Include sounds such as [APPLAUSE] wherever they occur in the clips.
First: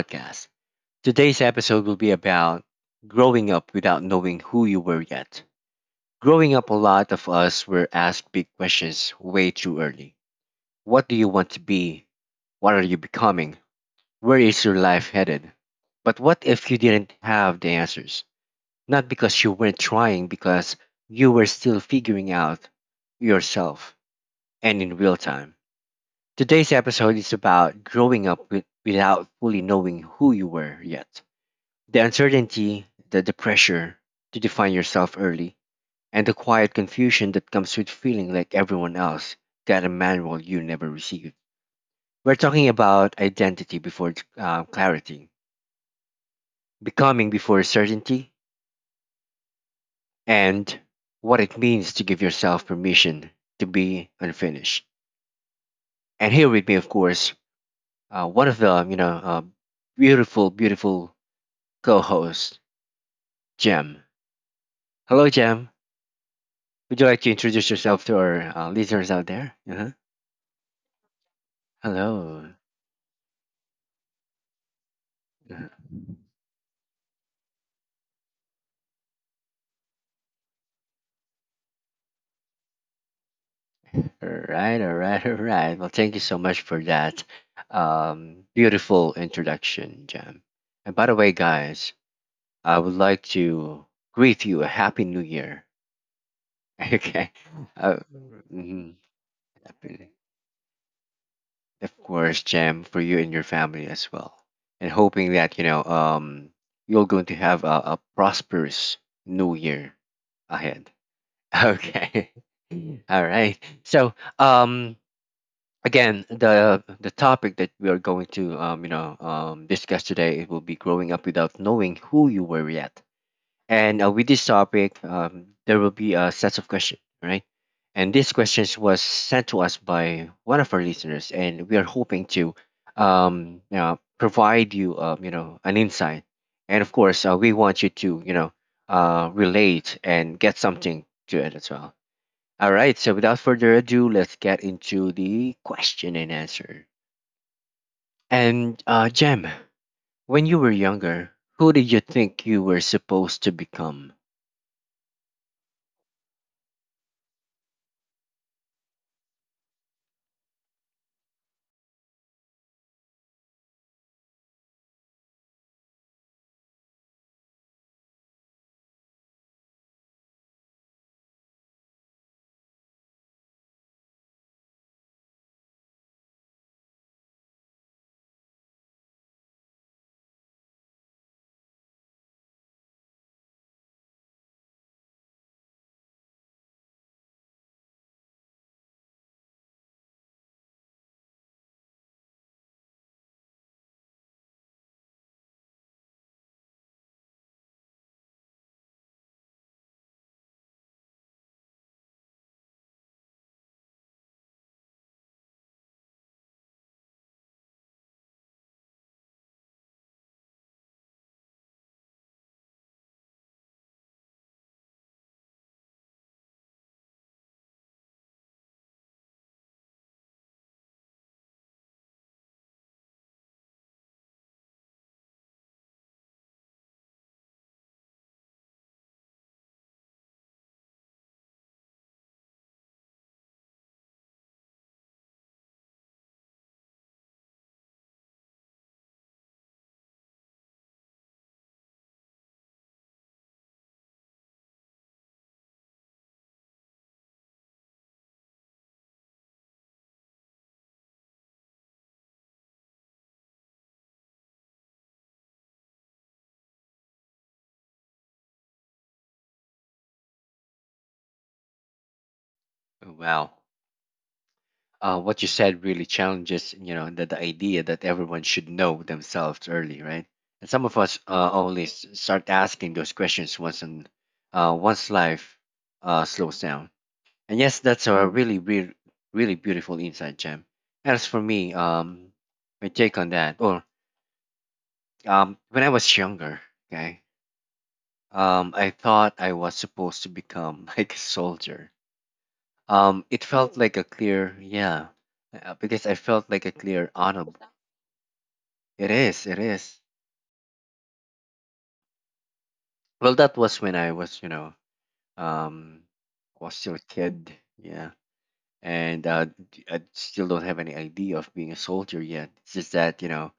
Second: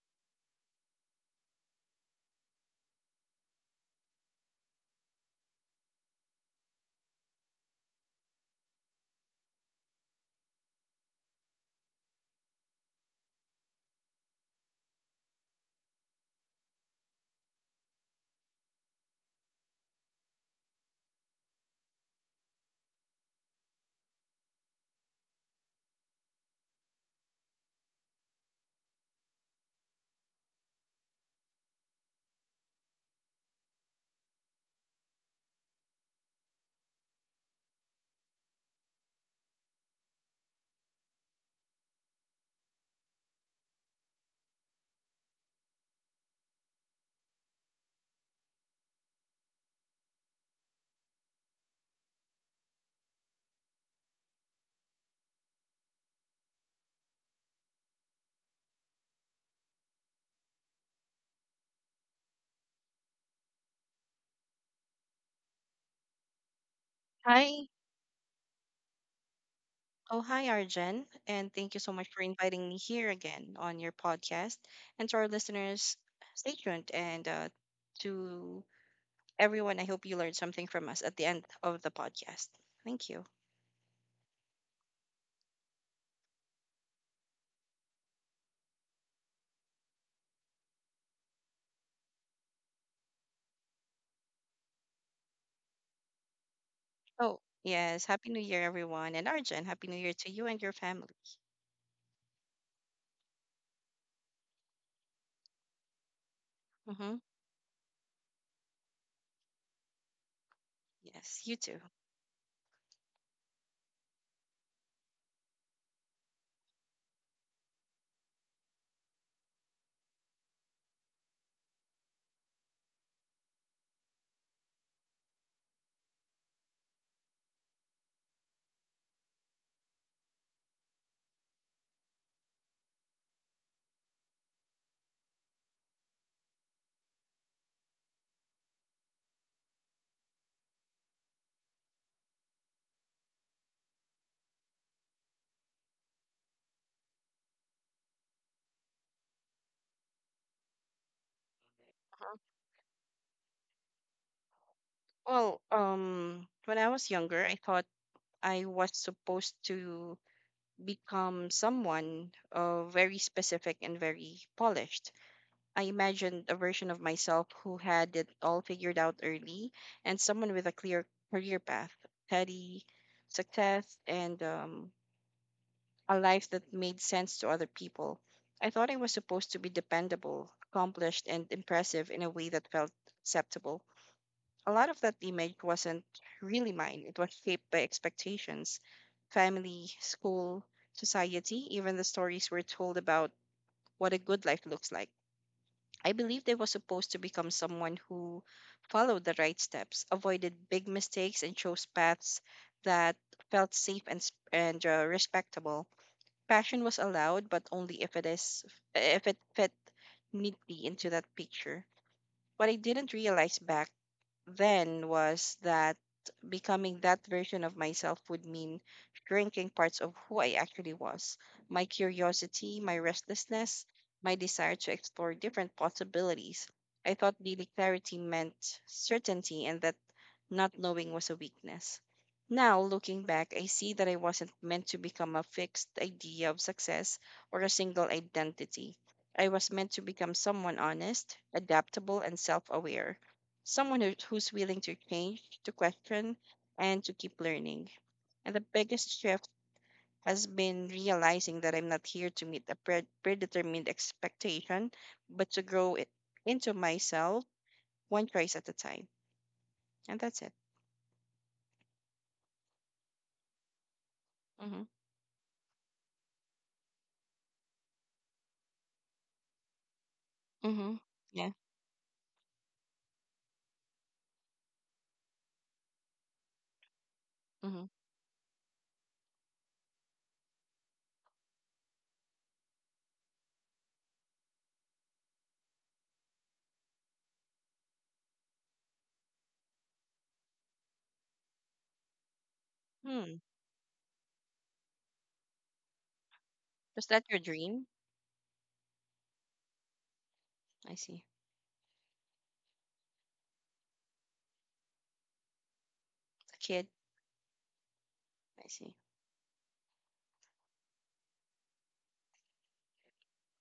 podcast. Today's episode will be about growing up without knowing who you were yet. Growing up, a lot of us were asked big questions way too early. What do you want to be? What are you becoming? Where is your life headed? But what if you didn't have the answers? Not because you weren't trying, because you were still figuring out yourself and in real time. Today's episode is about growing up without fully knowing who you were yet. The uncertainty, the pressure to define yourself early, and the quiet confusion that comes with feeling like everyone else got a manual you never received. We're talking about identity before clarity, becoming before certainty, and what it means to give yourself permission to be unfinished. And here with me, of course, one of the you know beautiful, beautiful co host, Jem. Hello, Jem. Would you like to Hi. introduce yourself to our listeners out there? Uh-huh. Oh, hi, Arjen. And thank you so much for Hello. inviting me here again on your podcast. And to our Uh, listeners, stay tuned. And To everyone, I hope you learned something from us at the end of the podcast. Thank you. All right, all right, all right. Well, thank you so much for that beautiful introduction, Jem. And by the way, guys, I would like to greet you a Happy New Year. [LAUGHS] Okay. Oh, Uh, yes. Happy New Year, mhm. everyone. And Arjen, Happy New Happy- Year to you and your family. Of course, Jam, for you and your family as well. And hoping that, you know, you're Mm-hmm. going to have a prosperous new year ahead. Yes, [LAUGHS] you too. Okay. [LAUGHS] All right. So, um, again, the topic that we are going to, discuss today it will be growing up without knowing who you were yet. And with this topic, there will be a set of questions, right? And these questions was sent to us by one of our listeners, and we are hoping to, provide you, an insight. And of course, we want you to, you know, relate and get something to it as well. All right. So without further ado, let's get into the question and answer. And Jem, when you were younger, who did you Uh-huh. think you were supposed to become? Well, when I was younger, I thought I was supposed to become someone very specific and very polished. I imagined a version of myself who had it all figured out early and someone with a clear career path, steady success, and a life that made sense to other people. I thought I was supposed to be dependable, accomplished, and impressive in a way that felt acceptable. A lot of that image wasn't really mine. It was shaped by expectations, family, school, society, even the stories we're told about what a good life looks like. I believe I was supposed to become someone who followed the right steps, avoided big mistakes, and chose paths that felt safe and respectable. Passion was allowed, but only if it fit neatly into that picture. What I didn't realize back then was that becoming that version of myself would mean shrinking parts of who I actually was, my curiosity, my restlessness, my desire to explore different possibilities. I thought daily clarity meant certainty and that not knowing was a weakness. Now, looking back, I see that I wasn't meant to become a fixed idea of success or a single identity. I was meant to become someone honest, adaptable, and self aware, someone who's willing to change, to question, and to keep learning. And the biggest shift has been realizing that I'm not here to meet a predetermined expectation, but to grow it into myself one choice at a time. And that's it. Oh, wow. Mm-hmm. What you said really challenges you know the idea that everyone should know themselves early, right? And some Mm-hmm. of us only start asking those questions once and once life slows down, and yes, Mm-hmm. that's a really beautiful insight, Jam. As for me, my take on that, or when I was younger, okay, I thought I was supposed to become [LAUGHS] like a soldier. Hmm. It felt like a clear, yeah, because I felt like a Was clear that your honor. dream? It is, it is. I see. Well, that was when I was, you know, um, A was kid. still a kid, yeah, I see. and I still don't have any idea of being a soldier yet. It's just that, you know,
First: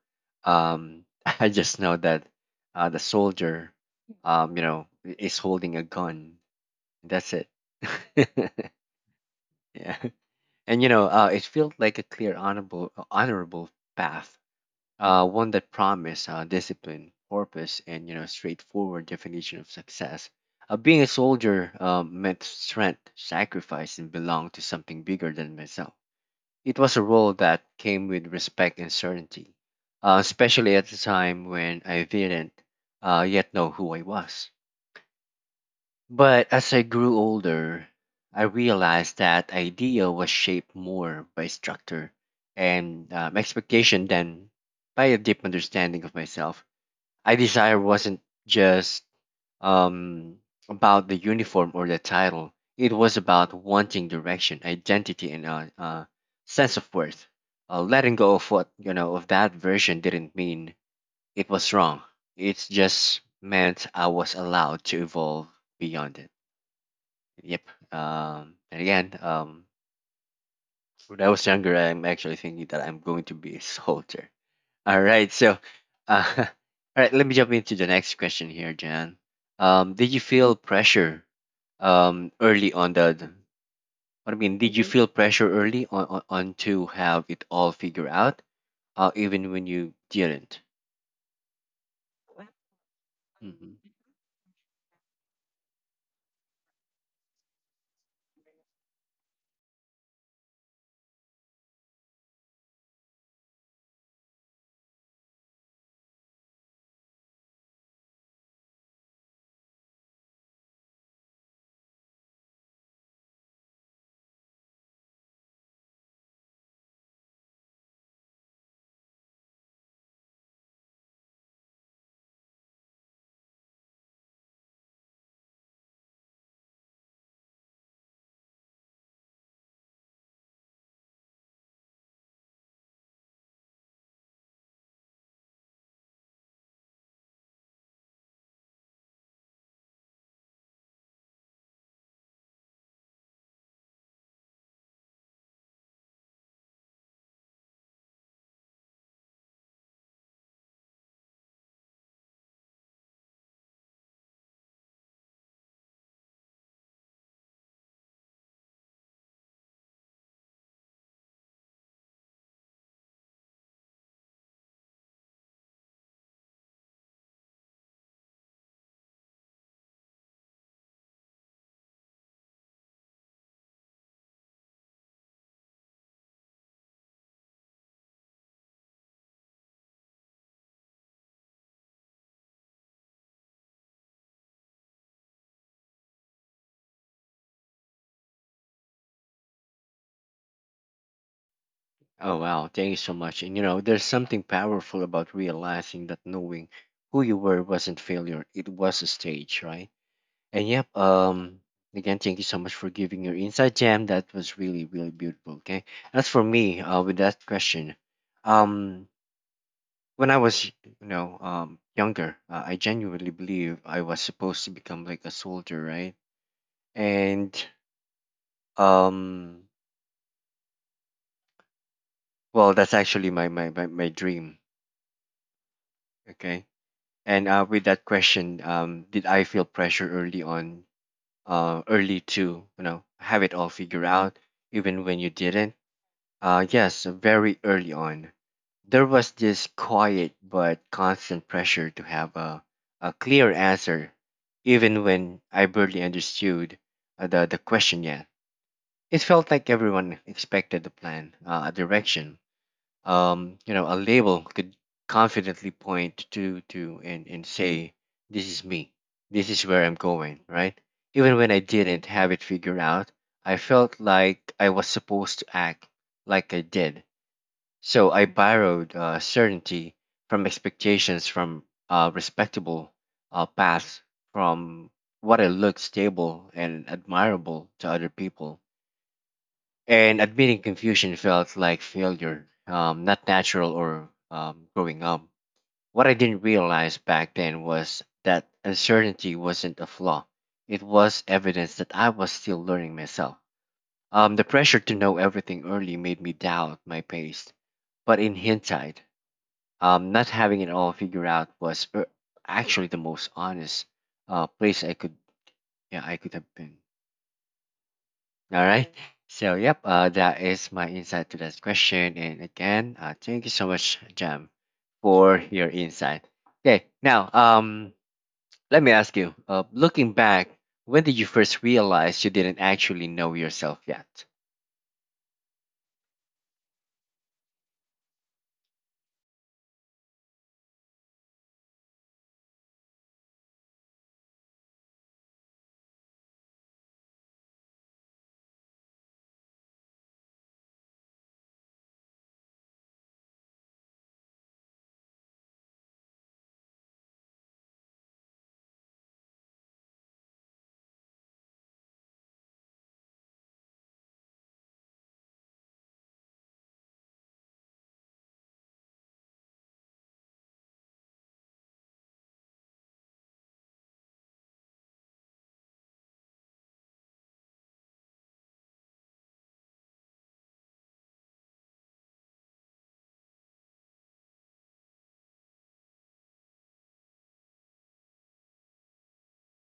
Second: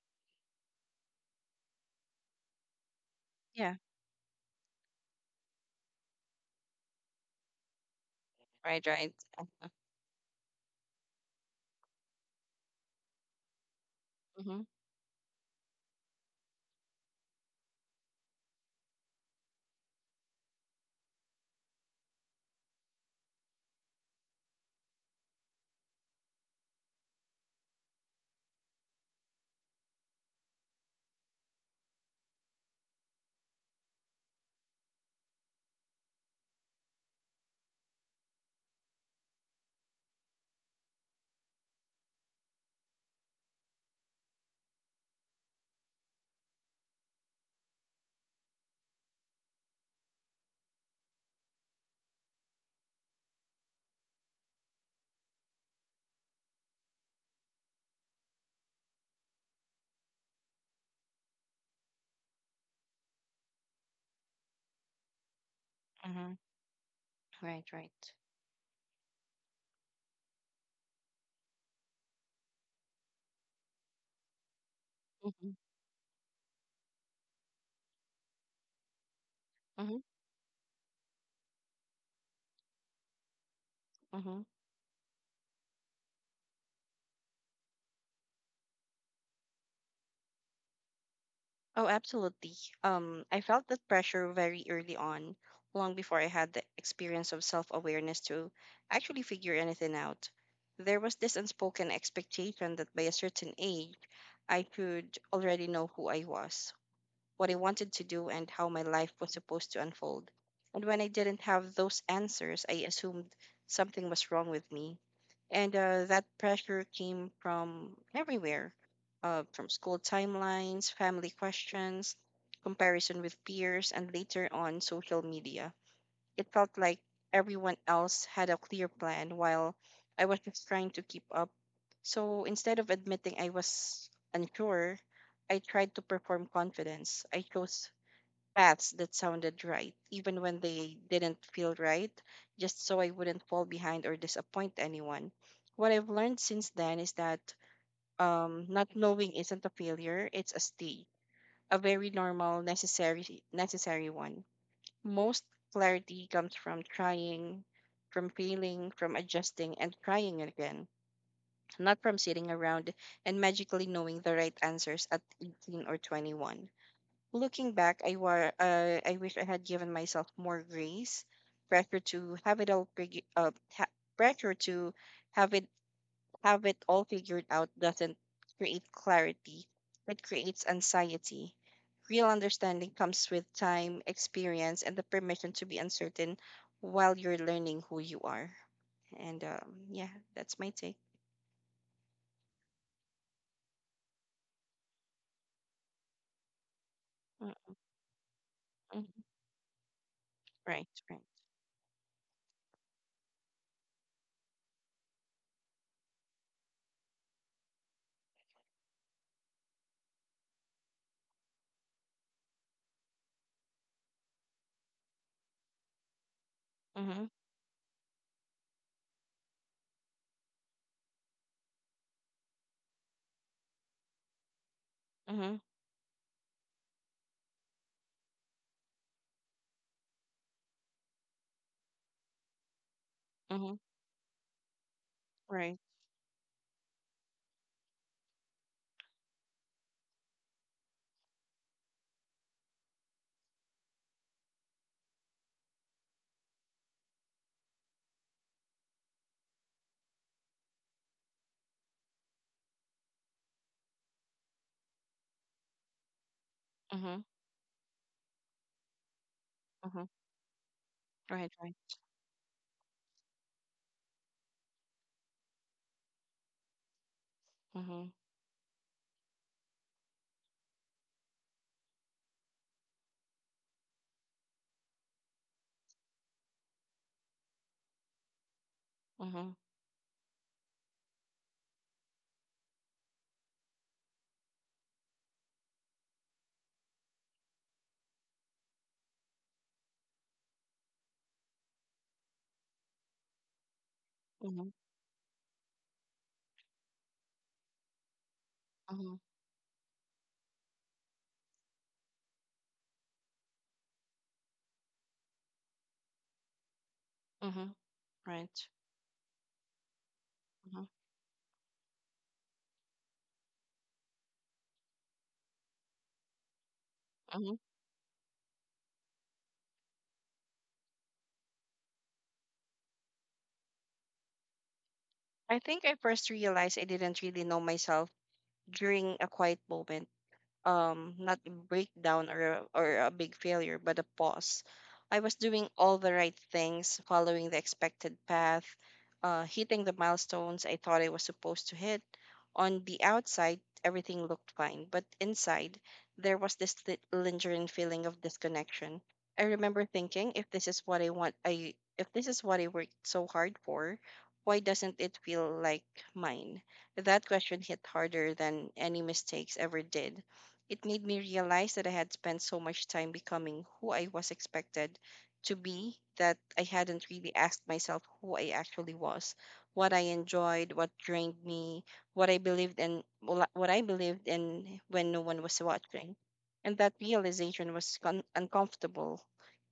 um, [LAUGHS] I just know that the soldier, Yeah. You know, is holding a gun. That's it. [LAUGHS] Right. Right. Yeah, and you know, it felt like a clear, honorable, honorable path, Mm-hmm. One that promised discipline, purpose, and you know straightforward definition of success. Being a soldier meant strength, sacrifice, and belonged to something bigger than myself. It was a role that came with respect and certainty, especially at the time when I didn't yet know who I was. But as I grew older, I realized that idea was shaped more by structure and expectation than by a deep understanding of myself. I desire wasn't just um, about the uniform or the title. It was about wanting direction, identity, and a uh, uh, sense of worth. Letting go of what you know of that version didn't mean it was wrong. It just meant I was allowed to evolve beyond it. Mm-hmm. Yep. Right. Right. And again, when I was younger, I'm actually thinking that I'm going to be a [LAUGHS] soldier. All right. Mm-hmm. So, [LAUGHS] all right. Let me jump into the next question here, Jan. Mm-hmm. Did you feel pressure, early on the? The- What I Mm-hmm. mean, did you feel pressure early on, to have it all figured out, even when you didn't? Oh, absolutely. I felt that hmm pressure very early on, long before I had the experience of self-awareness to actually figure anything out. There was this unspoken expectation that by a certain age, I could already know who I was, what I wanted to do, and how my life was supposed to unfold. And when I didn't have those answers, I assumed something was wrong with me. And That pressure came from everywhere, from school timelines, family questions, comparison with peers, and later on social media. It felt like everyone else had a clear plan while I was just trying to keep up. So instead of admitting I was unsure, I tried to perform confidence. I chose paths that sounded right, even when they didn't feel right, just so I wouldn't fall behind or disappoint anyone. What I've learned since then is that not knowing isn't a failure, it's a stage, a very normal, necessary one. Most clarity comes from trying, from failing, from adjusting, and trying again, not from sitting around and magically knowing the right answers at 18 or 21. Looking back, I wish I had given myself more grace. Pressure to have it all, fig- ha- pressure to have it have it all figured out doesn't create clarity, it creates anxiety. Real understanding comes with time, experience, and the permission to be uncertain while you're learning who you are. And Yeah, that's my take. Oh wow! Thank you so much. And you know, there's something powerful about realizing that knowing who you were Mm, wasn't failure; it was a mhm. stage, right? And Right, yep, right. Again, thank you so much for giving your insight, Jam. That was really, really beautiful. Okay. As for me, with that question, um, when I was, you know, younger, I genuinely believe I was supposed to become like a soldier, right? Mm-hmm, And um, well, that's actually my dream. mm-hmm, Okay. And with that question, did I feel pressure early on, early to, you know, have it all mm-hmm, figured out, even when you didn't? right. Yes, very early on, there was this quiet but constant pressure to have a clear answer, even when I barely understood the question yet. It felt like everyone expected a plan, a direction, you know, a label could confidently point to, Mm-hmm, and say, this is me, this is where I'm mm-hmm, going, right? Even right, when I right. didn't have it figured out, I felt like I was supposed to act like I did, Mm-hmm, so I borrowed certainty from expectations, from respectable paths, from what I looked stable and admirable to other people. mm-hmm, And admitting confusion felt like failure, not natural or growing up. What I didn't realize back then was that uncertainty wasn't a flaw. It was evidence that I was still learning myself. The mm-hmm, pressure to know everything early made me doubt my pace. But in hindsight, mm-hmm, not having it all figured out was actually the most honest place I could, yeah I could have been. mm-hmm, All right. right. So yep, that is Mm-hmm, my insight to that question. And again, thank you so much, Jam, for your insight. Okay, now mm-hmm. Let me ask you. Looking back, when did you first realize you didn't actually know yourself yet? I think I first realized I didn't really know myself during a quiet moment, not a breakdown or a big failure, but a pause. I was doing all the right things, following the expected path, hitting the milestones I thought I was supposed to hit. On the outside everything looked fine, but inside there was this lingering feeling of disconnection. I remember thinking, if this is what I want I if this is what I worked so hard for, why doesn't it feel like mine? That question hit harder than any mistakes ever did. It made me realize that I had spent so much time becoming who I was expected to be that I hadn't really asked myself who I actually was, what I enjoyed, what drained me, what I believed in when no one was watching. And that realization was uncomfortable,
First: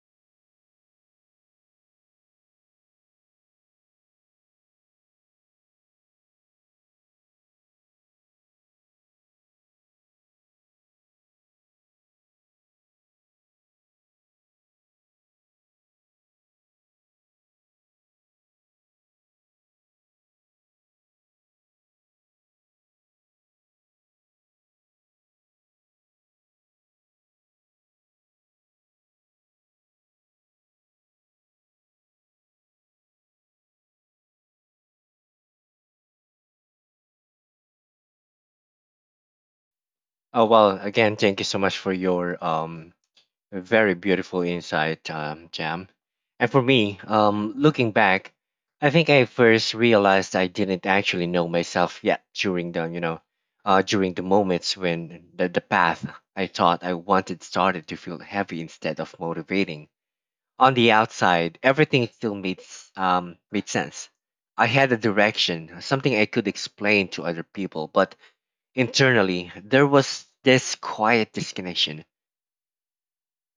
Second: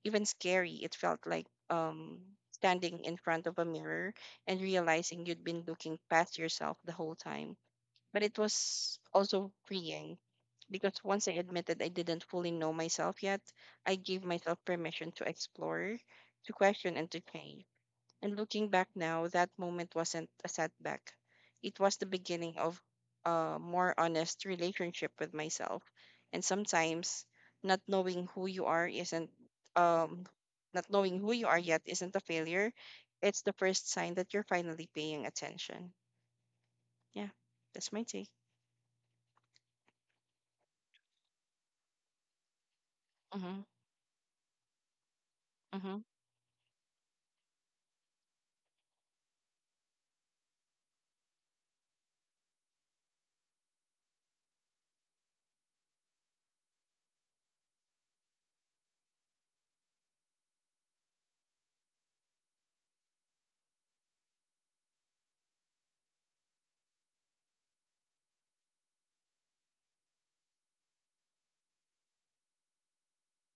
even scary. It felt like standing in front of a mirror and realizing you'd been looking past yourself the whole time. But it was also freeing, because once I admitted I didn't fully know myself yet, I gave myself permission to explore, to question, and to change. And looking back now, that moment wasn't a setback. It was the beginning of a more honest relationship with myself. And sometimes not knowing who you are isn't, um, not knowing who you are yet isn't a failure. It's the first sign that you're finally paying attention. Yeah, that's my take. Oh well, again, thank you so much for your a Mhm. very beautiful insight, Jam. Mm-hmm. And for me, looking back, I think I first realized I didn't actually know myself yet during the, you know, during the moments when the path I thought I wanted started to feel heavy instead of motivating. On the outside, everything still made sense. I had a direction, something I could explain to other people, but internally there was this quiet disconnection.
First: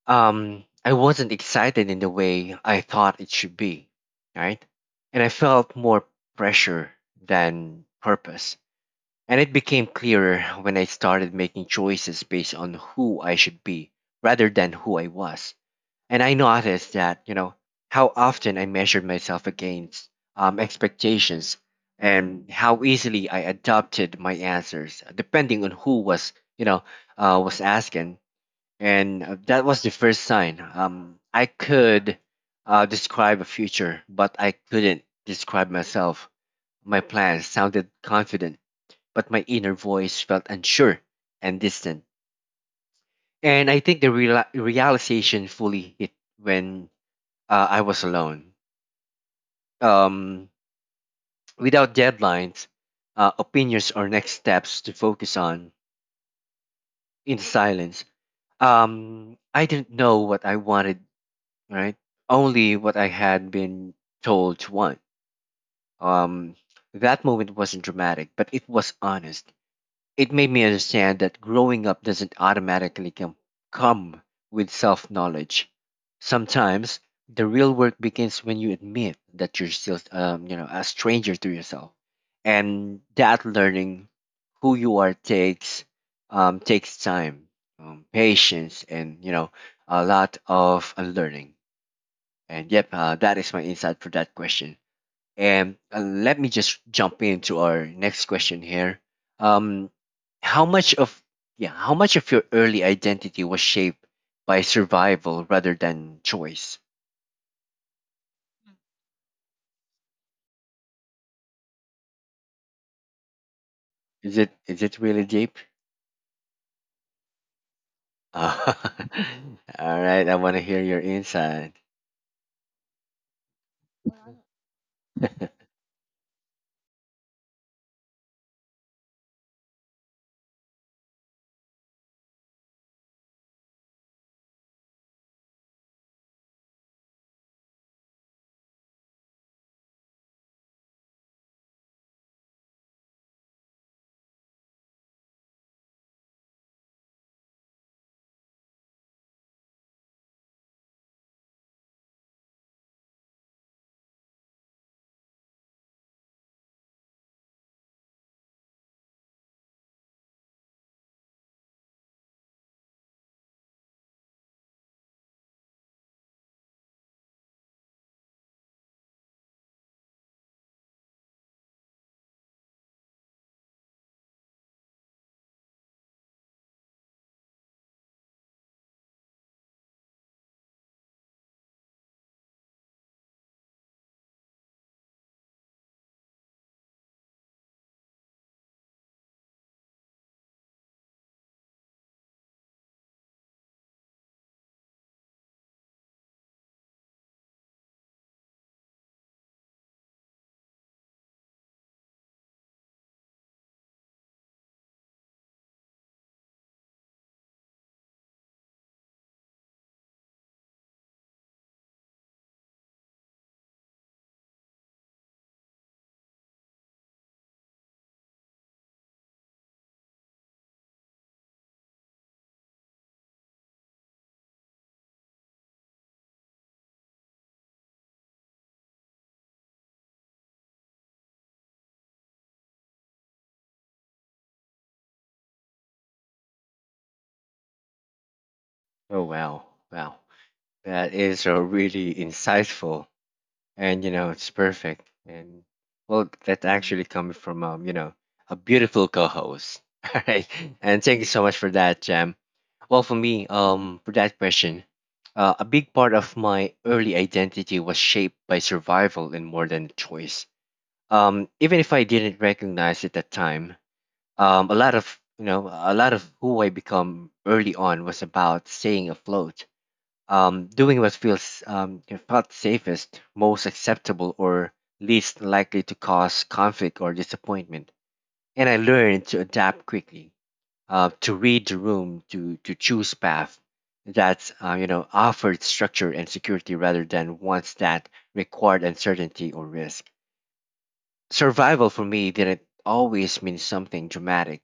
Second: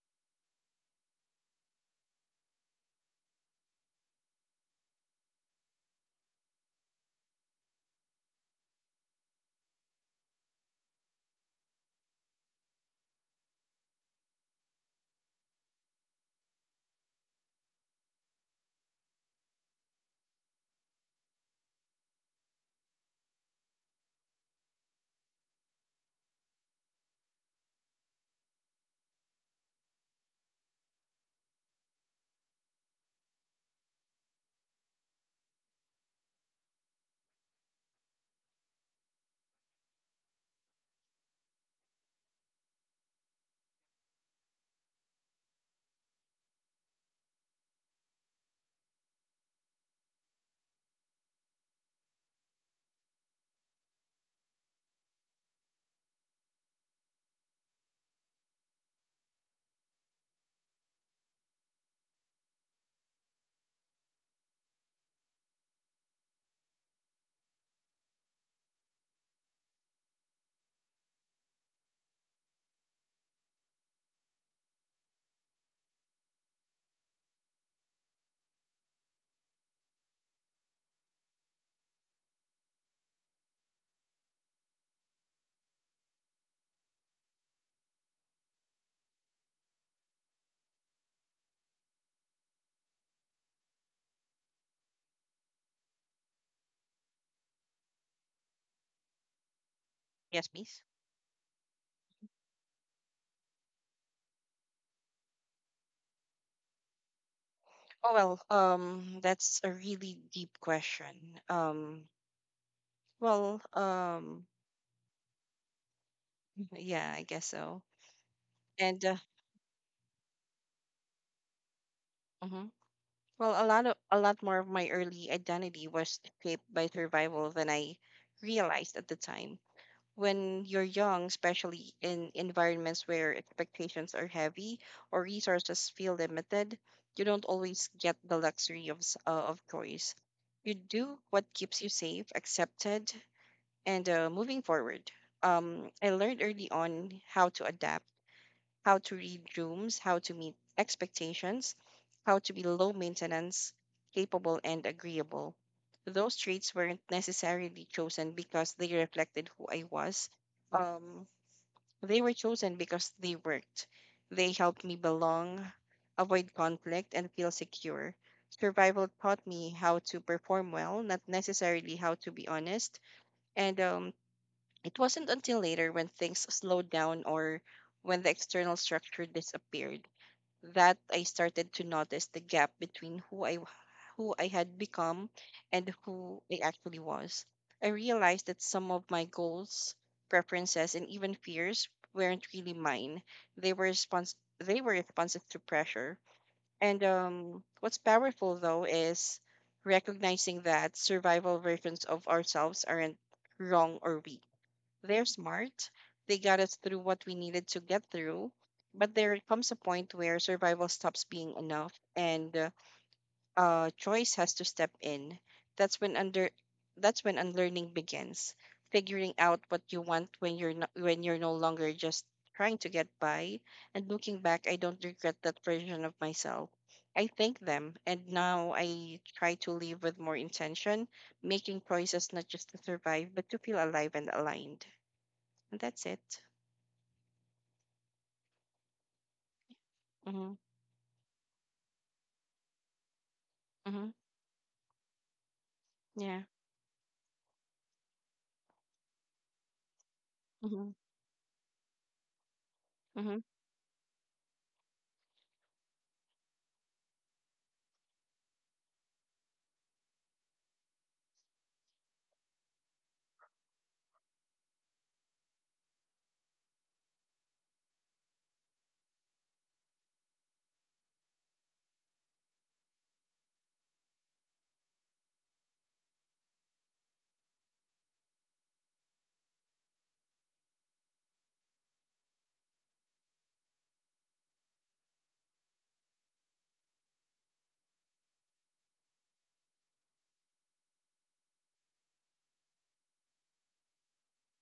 I wasn't excited in the way I thought it should be, right? And I felt more pressure than purpose. And it became clearer when I started making choices based on who I should be rather than who I was. And I noticed that, you know, how often I measured myself against expectations and how easily I adopted my answers depending on who was, you know, was asking. And that was the first sign. I could describe a future, but I couldn't describe myself. My plans sounded confident, but my inner voice felt unsure and distant. And I think the realization fully hit when I was alone, um, without deadlines, opinions, or next steps to focus on, in silence. I didn't know what I wanted, right? Only what I had been told to want. Um, that moment wasn't dramatic, but it was honest. It made me understand that growing up doesn't automatically come with self knowledge. Sometimes the real work begins when you admit that you're still, you know, a stranger to yourself, and that learning who you are takes takes time, patience, and you know, a lot of unlearning. And yep, that is my insight for that question. And let me just jump into our next question here. Um, Yes, how please. much of, yeah, how much of your early identity was shaped by survival rather than choice? Oh well, that's a really deep question. Well, Is um, it, really deep? [LAUGHS] yeah, I guess so. Uh, And [LAUGHS] all right, I want to hear your insight. mhm. well, a lot more of my early identity was shaped by survival than I realized at the time. When you're young, especially in environments where expectations are heavy or resources feel limited, you don't always get the luxury of of choice. You do what keeps you safe, accepted, and moving forward. I learned early on how to adapt, how to read rooms, how to meet expectations, how to be low maintenance, capable, and agreeable. Those traits weren't necessarily chosen because they reflected who I was. Um, they were chosen because they worked. They helped me belong, avoid conflict, and feel secure. Survival taught me how to perform well, not necessarily how to be honest. And It wasn't until later, when things slowed down or when the external structure disappeared, that I started to notice the gap between who I had become and who I actually was. I realized that some of my goals, preferences, and even fears weren't really mine. They were responses to pressure. And What's powerful though is recognizing that survival versions of ourselves aren't wrong or weak, they're smart. They got us through what we needed to get through. But there comes a point where survival stops being enough and choice has to step in. That's when under that's when unlearning begins, figuring out what you want when you're no longer just trying to get by. And looking back, I don't regret that version of myself. I thank them, and now I try to live with more intention, making choices not just to survive, but to feel alive and aligned. And that's it. Oh wow, wow, Mm-hmm. that is a really insightful, and Mm-hmm. you know it's perfect. And well, Yeah. that's actually coming from you know a beautiful co-host. [LAUGHS] All right, Mm-hmm. and thank you so much for that, Jam. Well for Mm-hmm. me, for that question, a big part of my early identity was shaped by survival and more than choice, even if I didn't recognize it at the time. A lot of you know a lot of who I become early on was about staying afloat, doing what feels you know, felt safest, most acceptable, or least likely to cause conflict or disappointment. And I learned to adapt quickly, to read the room, to choose path that offered structure and security rather than ones that required uncertainty or risk. Survival for me didn't always mean something dramatic.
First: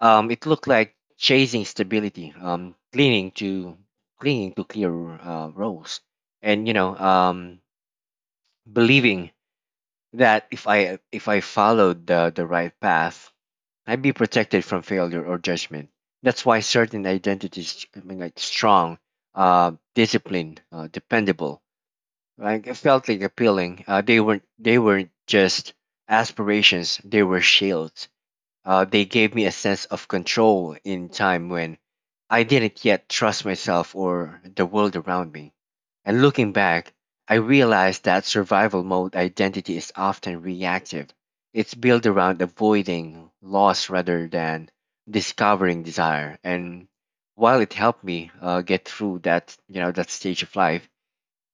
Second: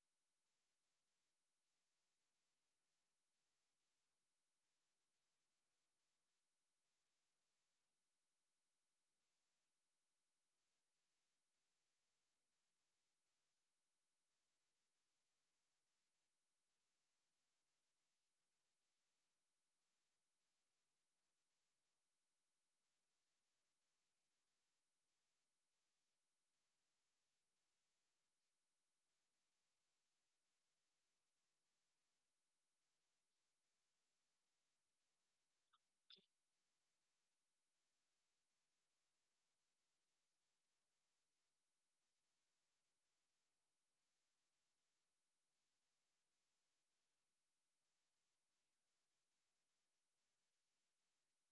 It looked like chasing stability, clinging to clear roles, and believing that if I followed the right path, I'd be protected from failure or judgment. That's why certain identities, like strong, disciplined, dependable, like, it felt like appealing. They weren't just aspirations; they were shields. They gave me a sense of control in time when I didn't yet trust myself or the world around me. And looking back, I realized that survival mode identity is often reactive. It's built around avoiding loss rather than discovering desire. And while it helped me get through that stage of life,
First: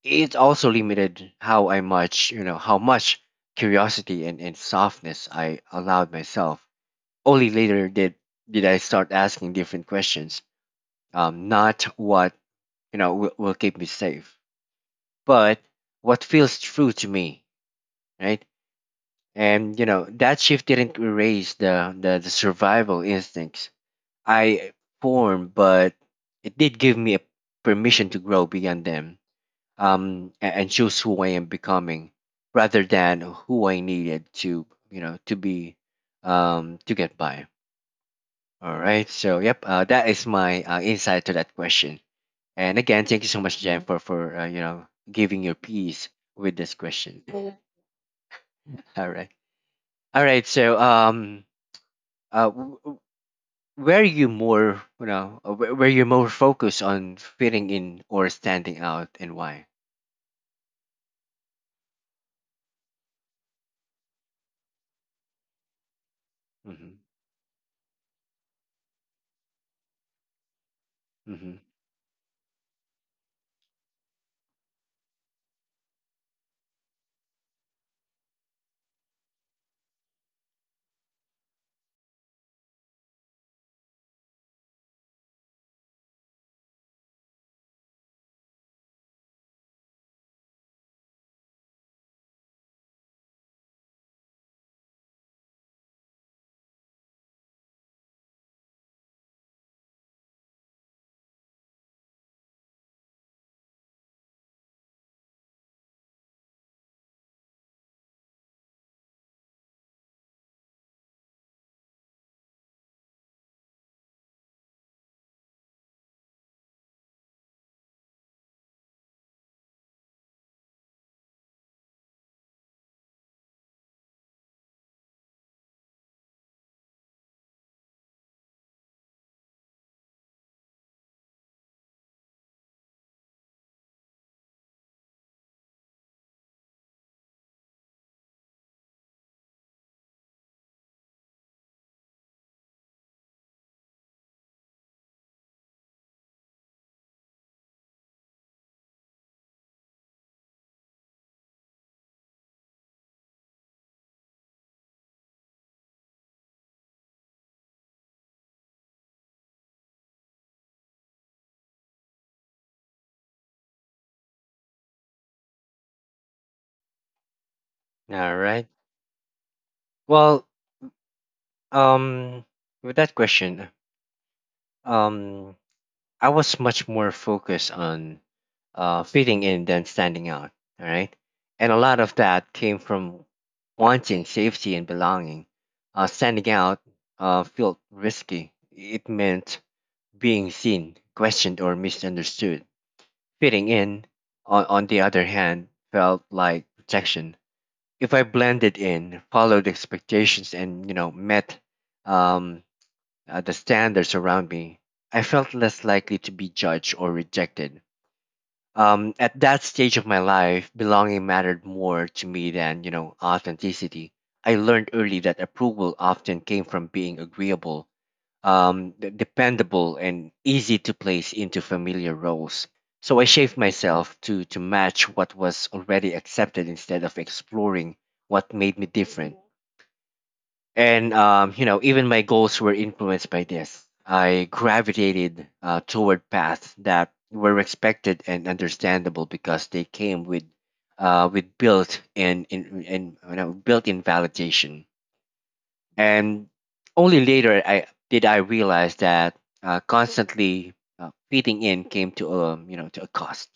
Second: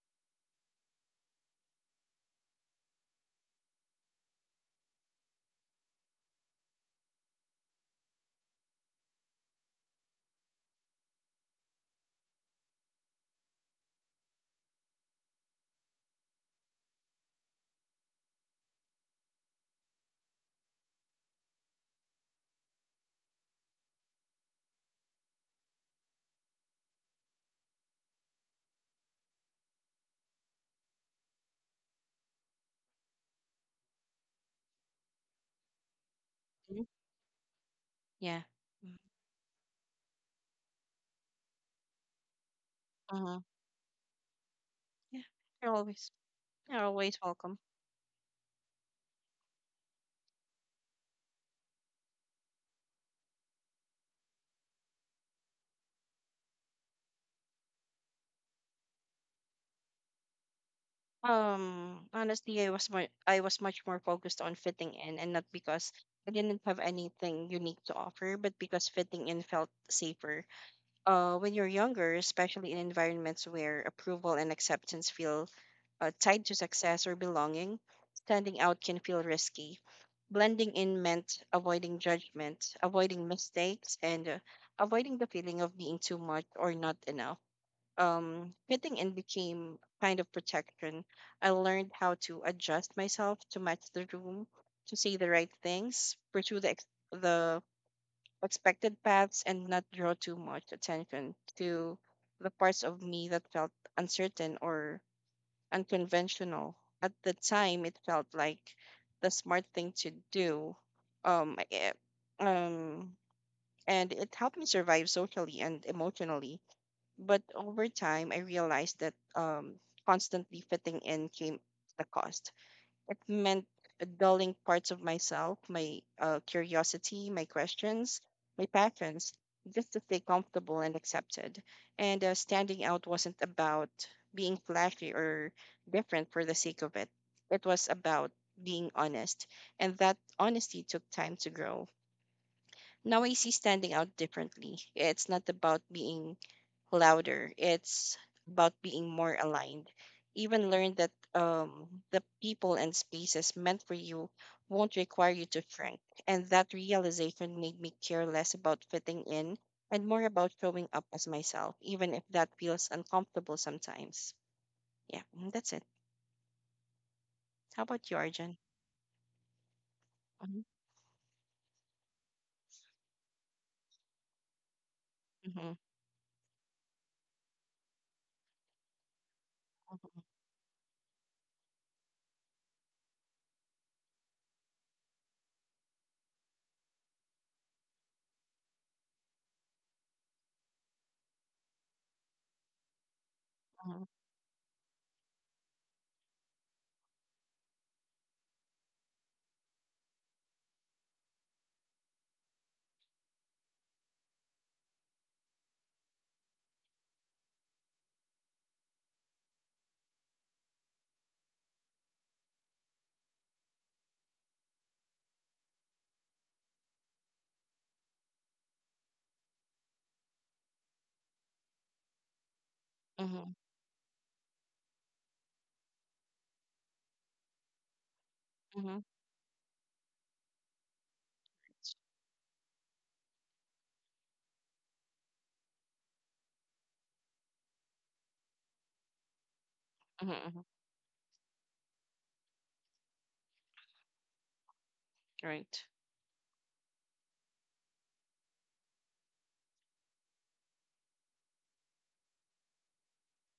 it also limited how I much, how much curiosity and softness I allowed myself. Only later did I start asking different questions. Not what will keep me safe, but what feels true to me, right? And that shift didn't erase the survival instincts I formed, but it did give me a permission to grow beyond them, and choose who I am becoming, rather than who I needed to to be, Hmm. to get by. Yeah. All right. So, yep, that is my insight to that question. And again, thank you so Mm-hmm. much, Jen, for Yeah. giving your You're piece always with this you're always question. welcome. [LAUGHS] All right. All right. So, uh, w- w- were you more, were you more focused on fitting in or standing out, and why? Honestly, I was much more focused on fitting in, and not because I didn't have Mm-hmm. anything unique to offer, but because fitting in felt safer. Mm-hmm. When you're younger, especially in environments where approval and acceptance feel tied to success or belonging, standing out can feel risky. Blending in meant avoiding judgment, avoiding mistakes, and avoiding the feeling of being too much or not enough. Fitting in became a kind of protection. I learned how to adjust myself to match the room, to say the right things, pursue the expected paths, and not draw too much attention to the parts of me that felt uncertain or unconventional. At the time, it felt like the smart thing to do. Um, I- eh, um, and it helped me survive socially and emotionally. But over time, I realized that constantly fitting in came the cost. It meant dulling parts of myself, my curiosity, my questions, my passions, just to stay comfortable and accepted. And Standing out wasn't about being flashy or different for the sake of it, it was about being honest. And that honesty took time to grow. Now I see standing out differently. It's not about being louder, it's about being more aligned. Even learn that the people and spaces meant for you won't require you to shrink. And that realization made me care less about fitting in and more about showing up as myself, even if that feels uncomfortable sometimes. Yeah, mm, that's it. How about you, All Arjun? right. Well, Mm-hmm. um, with that question, um, Mm-hmm. I was much more focused on fitting in than standing out. All right. And a lot of that came from wanting safety and belonging. Standing out felt risky. It meant being seen, questioned, or misunderstood. Fitting in, on the other hand, felt like protection. If I blended in, followed expectations, and met um, the standards around me, I felt less likely to be judged or rejected. At that stage of my life, belonging mattered more to me than, authenticity. I learned early that approval often came from being agreeable, dependable, and easy to place into familiar roles. So I Mm-hmm. shaped myself to match what was already accepted instead of exploring what made me Mm-hmm. different. And even my goals were influenced by this. I gravitated toward paths that were respected and understandable because they came Mm-hmm. With built-in in, you know, built-in validation. Right. And only later I did I realize that constantly fitting in came to a to a cost.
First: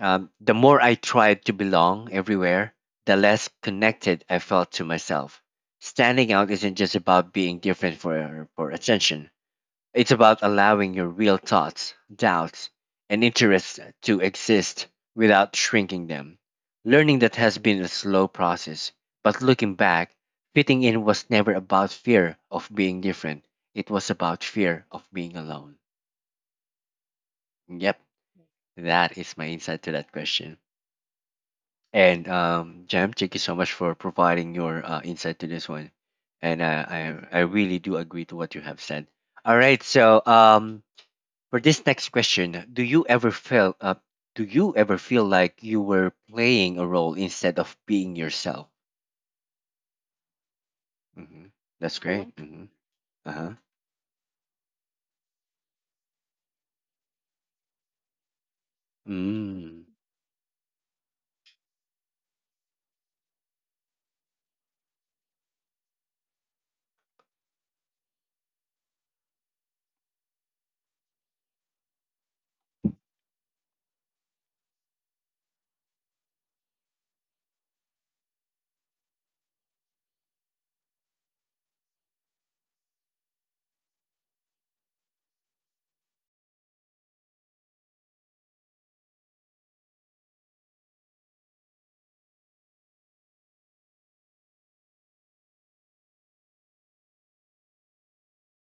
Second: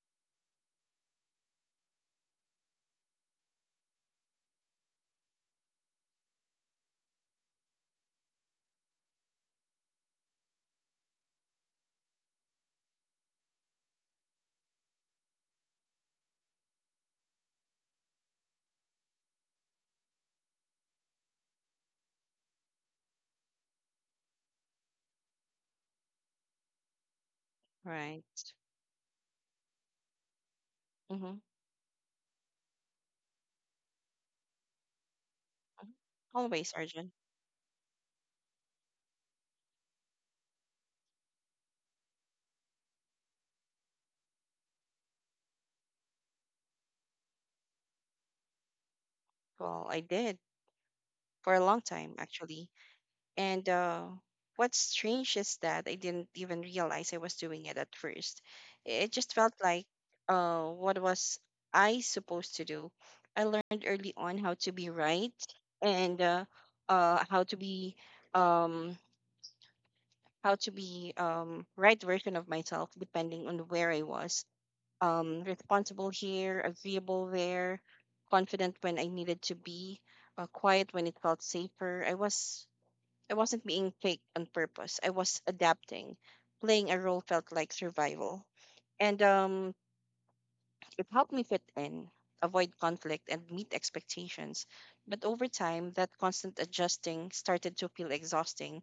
The more I tried to belong everywhere, the less connected I felt to myself. Standing out isn't just about being different for attention, it's about allowing your real thoughts, doubts, and interests to exist without shrinking them. Learning that has been a slow process, but looking back, fitting in was never about fear of being different, it was about fear of being alone. Yep, Right. that is my insight to that question. And Jam, thank you so much for providing your insight to this one. Mhm. And Always, uh, Arjun. I, I really do agree to what you have said. All right. So, for this next question, do you ever feel do you ever feel like you were playing a role instead of being yourself? Well, I did Hmm. for a long That's. Mhm. time, Great. Hmm. actually. Uh huh. And What's strange is that I didn't even realize I was doing it at first. It just felt Mm. like what was I supposed to do? I learned early on how to be right and uh, how to be um, how to be right version of myself depending on where I was. Responsible here, agreeable there, confident when I needed to be, quiet when it felt safer. I wasn't being fake on purpose. I was adapting. Playing a role felt like survival, and it helped me fit in, avoid conflict, and meet expectations. But over time, that constant adjusting started to feel exhausting.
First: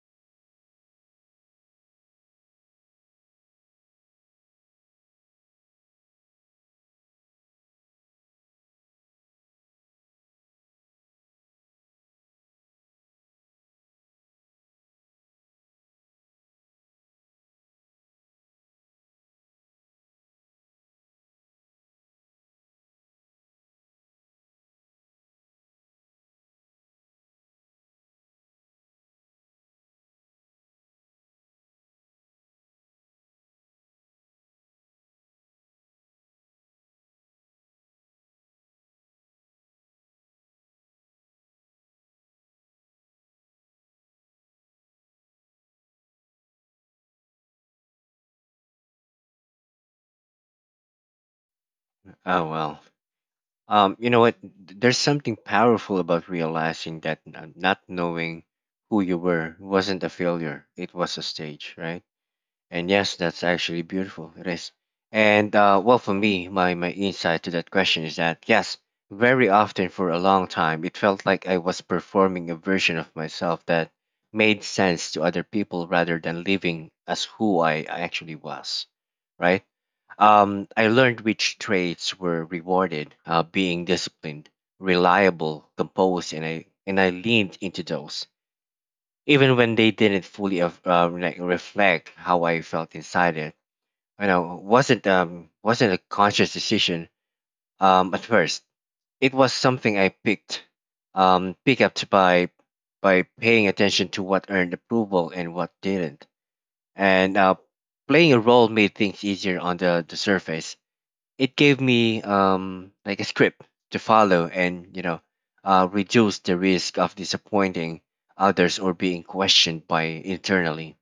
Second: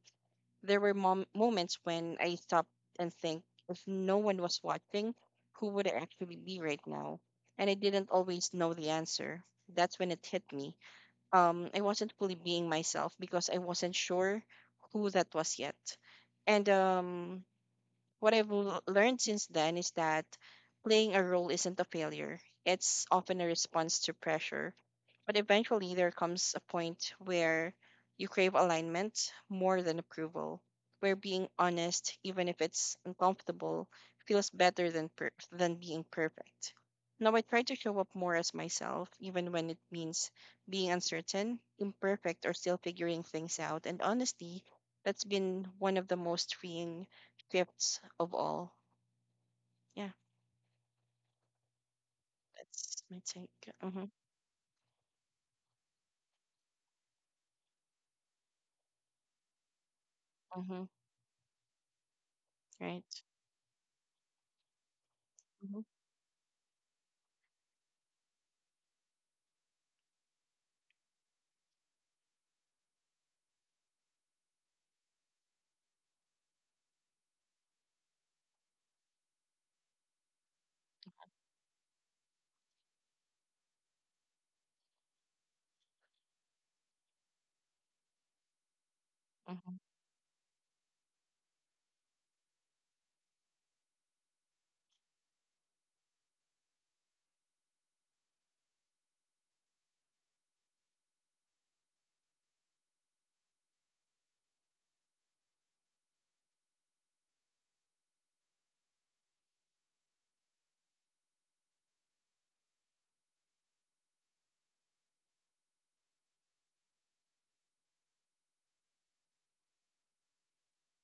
There were moments when I stopped and think, if no one was watching, who would I actually be right now? And I didn't always know the answer. That's when it hit me. I wasn't fully being myself because I wasn't sure who that was yet. And what I've learned since then is that playing a role isn't a failure. It's often a response to pressure, but eventually, there comes a point where you crave alignment more than approval, where being honest, even if it's uncomfortable, feels better than being perfect. Now, I try to show up more as myself, even when it means being uncertain, imperfect, or still figuring things out. And honestly, that's been one of the most freeing gifts of all. Yeah, Oh, well. that's my take. Mm-hmm, You know what? There's something powerful about realizing that not knowing who you were wasn't a failure. mm-hmm, It was a stage, right? And yes, right. that's actually beautiful. It is. And Mm-hmm, well, for me, my insight to that question is that yes, very often for a long time, it felt like I was performing a version of myself that made sense to other people rather than living as who I actually was, right? I learned which traits were rewarded, being disciplined, reliable, composed, and I leaned into those even mm-hmm, when they didn't fully like reflect how I felt inside it. You know, wasn't a conscious decision at first. It was something I picked up by paying attention to what earned approval and what didn't. And playing a role made things easier on the surface. It gave me like a script to follow, and reduce the risk of disappointing others or being questioned by internally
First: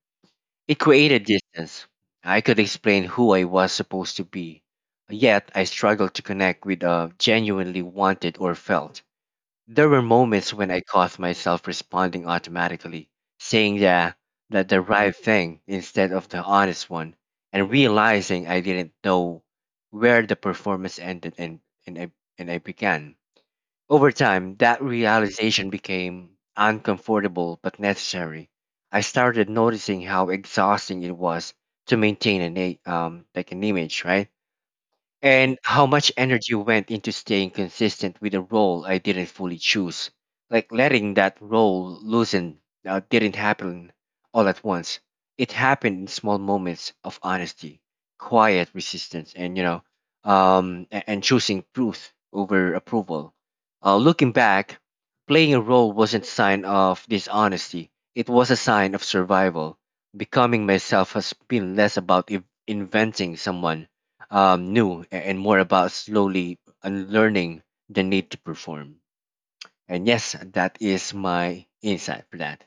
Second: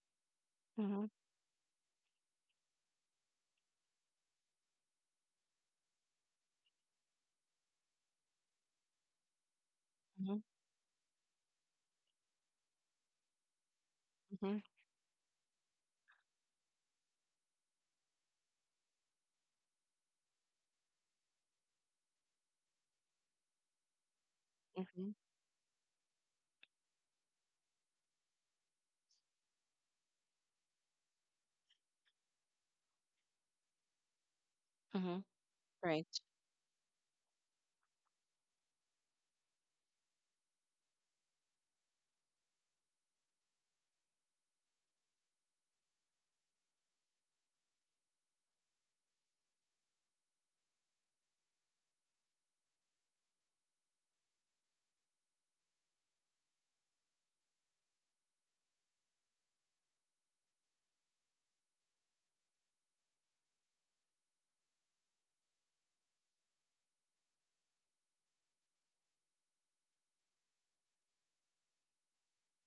it mm-hmm, created distance. I could explain who I was supposed to be, yet I struggled to connect with a genuinely wanted or felt. There were mm-hmm. moments when I caught myself responding automatically, saying the, Mm-hmm. that the right thing instead of the honest one, and realizing I didn't know where the performance ended and, I, and I began. Over time, that Mm-hmm. realization became uncomfortable but necessary. I started noticing how exhausting it was to maintain like an image, right? Mm-hmm. And how much Right. energy went into staying consistent with a role I didn't fully choose. Like letting that role loosen didn't happen all at once. It happened in small moments of honesty, quiet resistance, and and choosing truth over approval. Looking back, playing a role wasn't a sign of dishonesty. It was a sign of survival. Becoming myself has been less about inventing someone new and more about slowly unlearning the need to perform. And yes, that is my insight for that.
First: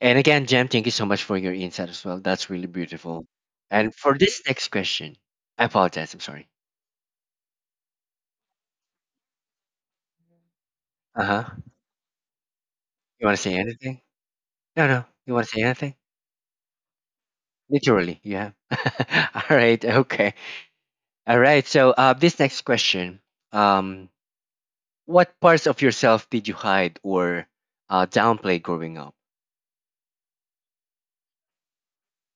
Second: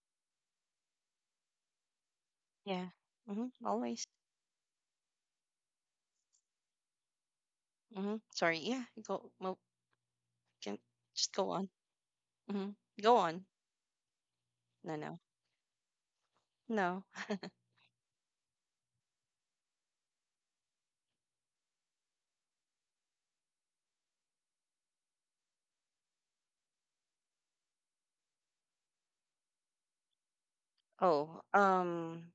And again, Jem, thank you so much for your insight as well. That's really Yeah. beautiful. Mm-hmm. And Always. for this next question, I apologize. I'm sorry. Mm-hmm. Sorry. Yeah. Go. Well, can Uh just go on. huh. Mm-hmm. Go You want to on. say anything? No, No. no. No. You want to say anything? No. [LAUGHS] Literally, you have. [LAUGHS] All right. Okay. All right. So, this next question, um, what parts of yourself did you hide or downplay growing up? Oh.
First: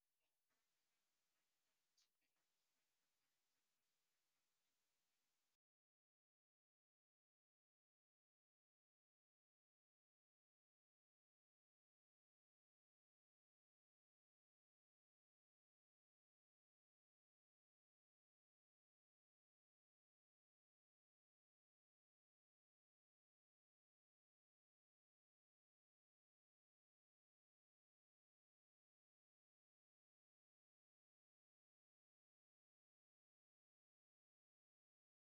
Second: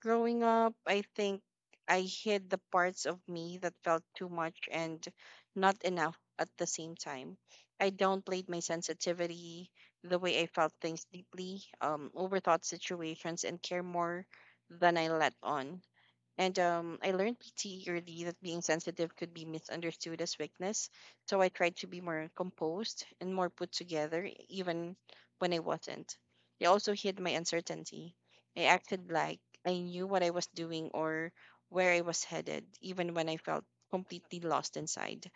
Growing up, I think I hid the parts of me that felt too much and not enough at the same time. I downplayed my sensitivity, the way I felt things deeply, overthought situations, and care more than I let on. And I learned pretty early that being sensitive could be misunderstood as weakness. So I tried to be more composed and more put together, even when I wasn't. I also hid my uncertainty. I acted like I knew what I was doing or where I was headed, even when I felt completely lost inside.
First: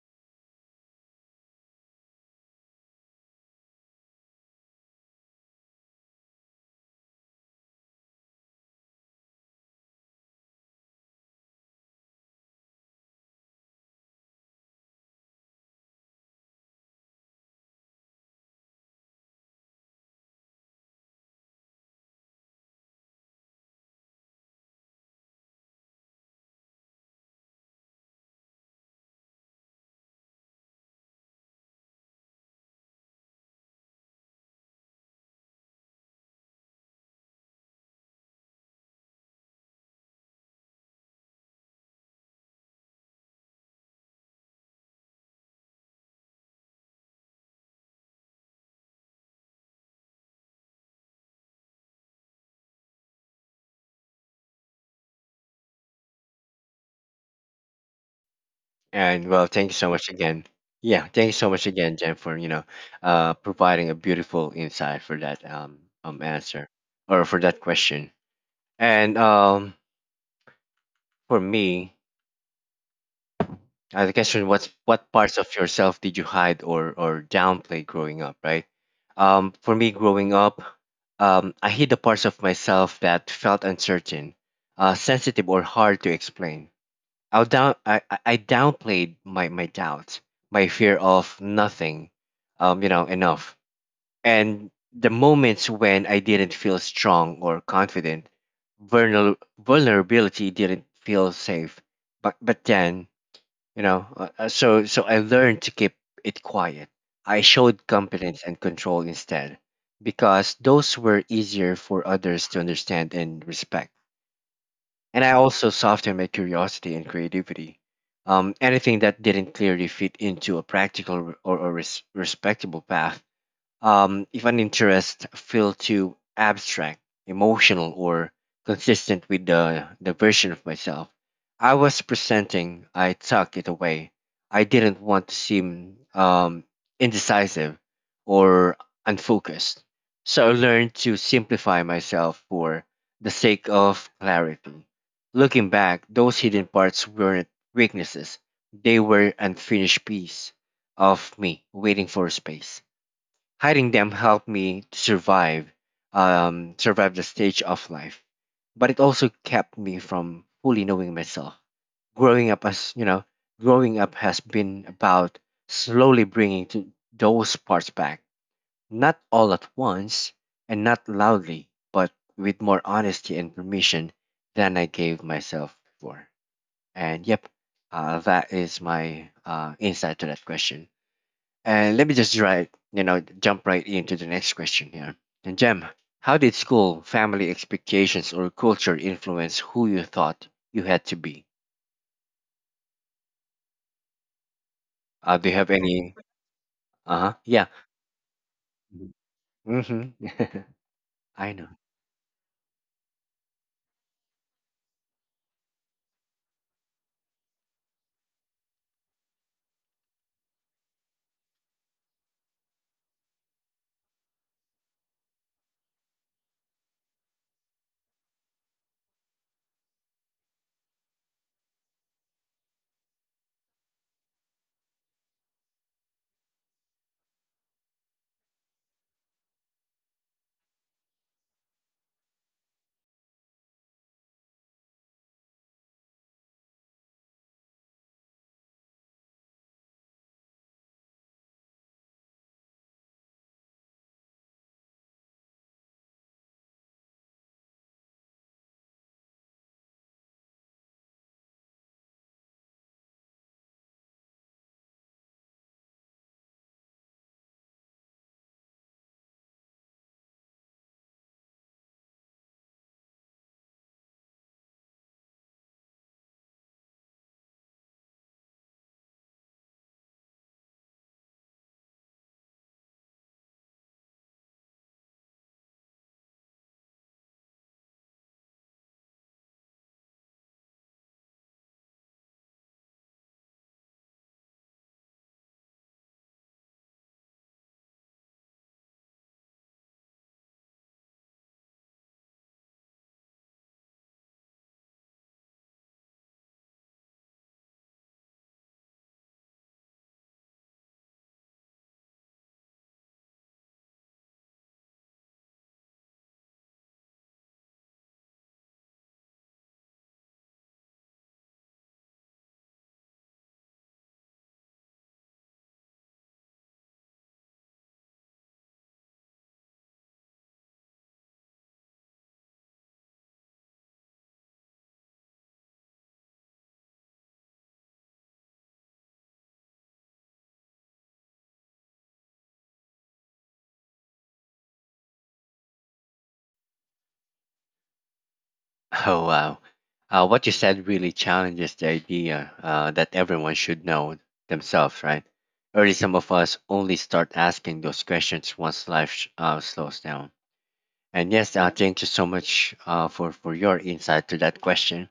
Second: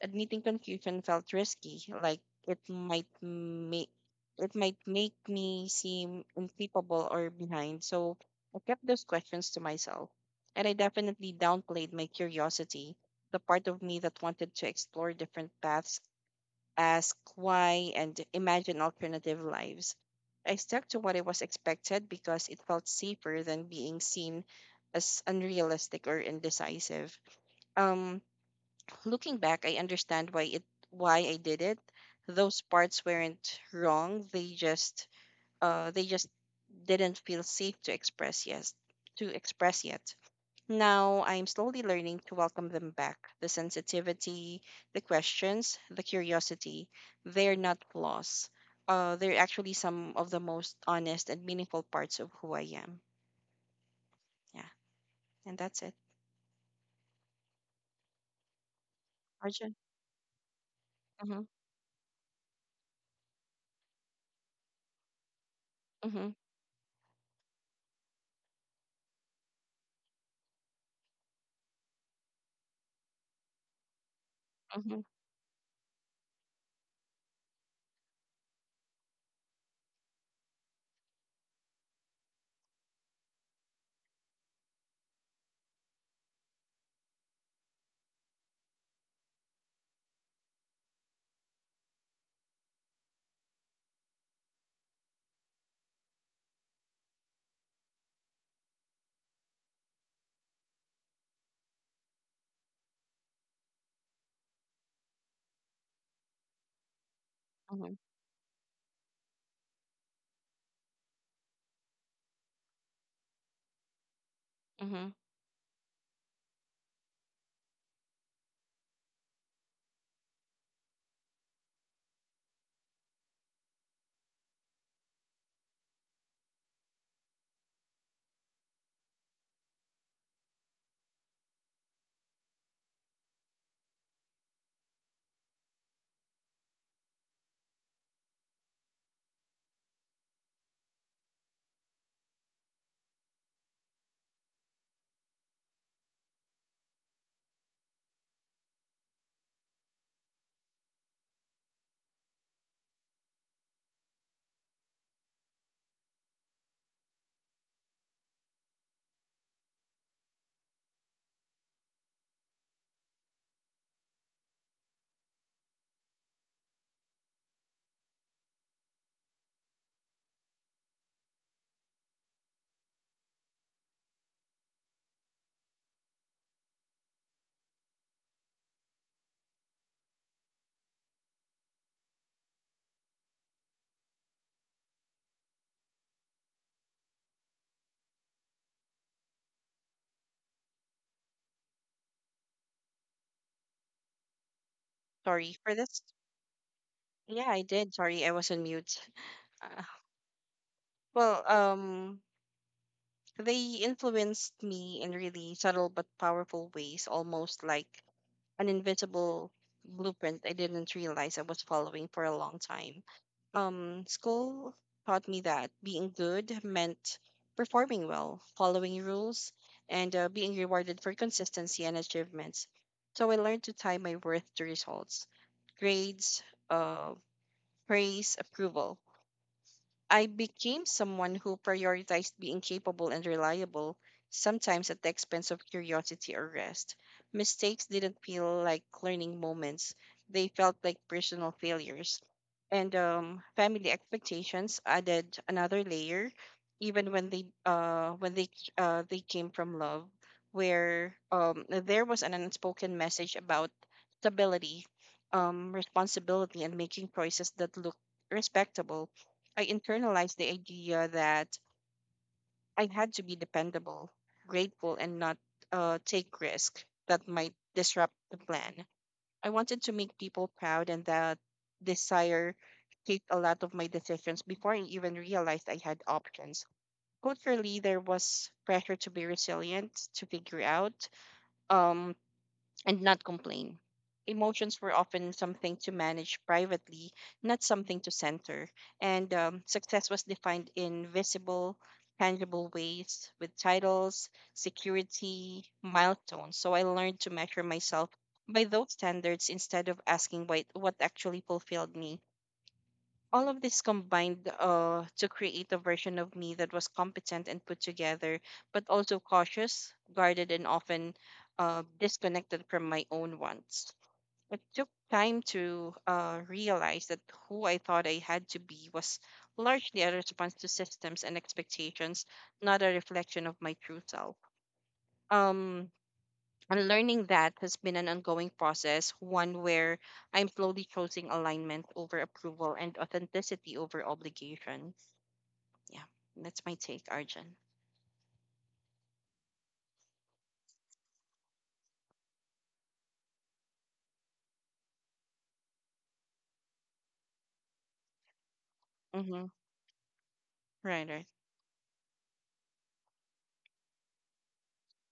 Admitting confusion felt risky, like it might make it might make me seem incapable or behind. So I kept those questions to myself. And I definitely downplayed my curiosity, the part of me that wanted to explore different paths, ask why, and imagine alternative lives. I stuck to what I was expected because it felt safer than being seen as unrealistic or indecisive. Um, looking back, I understand why I did it. Those parts weren't wrong. They just uh they just didn't feel safe to express yet. Now I'm slowly learning to welcome them back. The sensitivity, the questions, the curiosity, they're not flaws. They're actually some of the most honest and meaningful parts of who I am. Yeah, and that's it. And well, thank Arjun. you so much again. Yeah, thank you Mm-hmm, so much again, Jen, for providing a beautiful insight for that mm-hmm, answer or for that question. And for me, the question was, mm-hmm, what parts of yourself did you hide or downplay growing up? Right. For me, growing up, I hid the parts of myself that felt uncertain, sensitive, or hard to explain. I downplayed my doubts, my fear of nothing, enough. And the moments when I didn't feel strong or confident, vulnerability didn't feel safe. But then, I learned to keep it quiet. I showed mm-hmm, competence and control instead, because those were easier for others to understand and respect. mm-hmm. And I also softened my curiosity and creativity. Anything that didn't clearly fit into a practical or, a respectable path. If an interest feels too abstract, emotional, or consistent with the version of myself I was presenting, I tucked it away. I didn't want to seem indecisive or unfocused. So I learned to simplify myself for the sake of clarity. Looking back, those hidden parts weren't weaknesses, they were unfinished piece of me waiting for space. Hiding them helped me to survive, survive the stage of life, but it also kept me from fully knowing myself. Growing up, as you know, growing up has been about slowly bringing to those parts back, not all at once and not loudly, but with more honesty and permission than I gave myself before. And yep, that is my insight to that question. And let me just right, jump right into the next question here. And Jem, how did school, family expectations, or culture influence who you thought you had to be? Do Sorry you have for this. any? Uh huh. Yeah, I Yeah. did. Sorry, I was on mute. [LAUGHS] Uh, Mm-hmm. [LAUGHS] well, I know. um, they influenced me in really subtle but powerful ways, almost like an invisible blueprint I didn't realize I was following for a long time. School taught me that being good meant performing well, following rules, and being rewarded for consistency and achievements. So I learned to tie my worth to results, grades, uh, praise, approval. I became someone who prioritized being capable and reliable, sometimes at the expense of curiosity or rest. Mistakes didn't feel like learning moments, they felt like personal failures. And family expectations added another layer, even when they came from love, where there was an unspoken message about stability, responsibility, and making choices that looked respectable. I internalized the idea that I had to be dependable, grateful, and not take risk that might disrupt the plan. I wanted to make people proud, and that desire shaped a lot of my decisions before I even realized I had options. Culturally, there was pressure to be resilient, to figure out, um, and not complain. Emotions were often something to manage privately, not something to center. And success was defined in visible, tangible ways with titles, security, milestones. So I learned to measure myself by those standards instead of asking what actually fulfilled me. All of this combined to create a version of me that was competent and put together, but also cautious, guarded, and often disconnected from my own wants. It took time to realize that who I thought I had to be was largely a response to systems and expectations, not a reflection of my true self. Um, and learning that has been an ongoing process, one where I'm slowly choosing alignment over approval and authenticity over obligation. Yeah, that's my take, Arjun. Oh, wow. What you said really challenges the idea that everyone should know themselves, right? Early, some of us only start asking those questions once life sh- Mm-hmm. uh, slows down. Right, right. And yes, thank you so much for your insight to that question.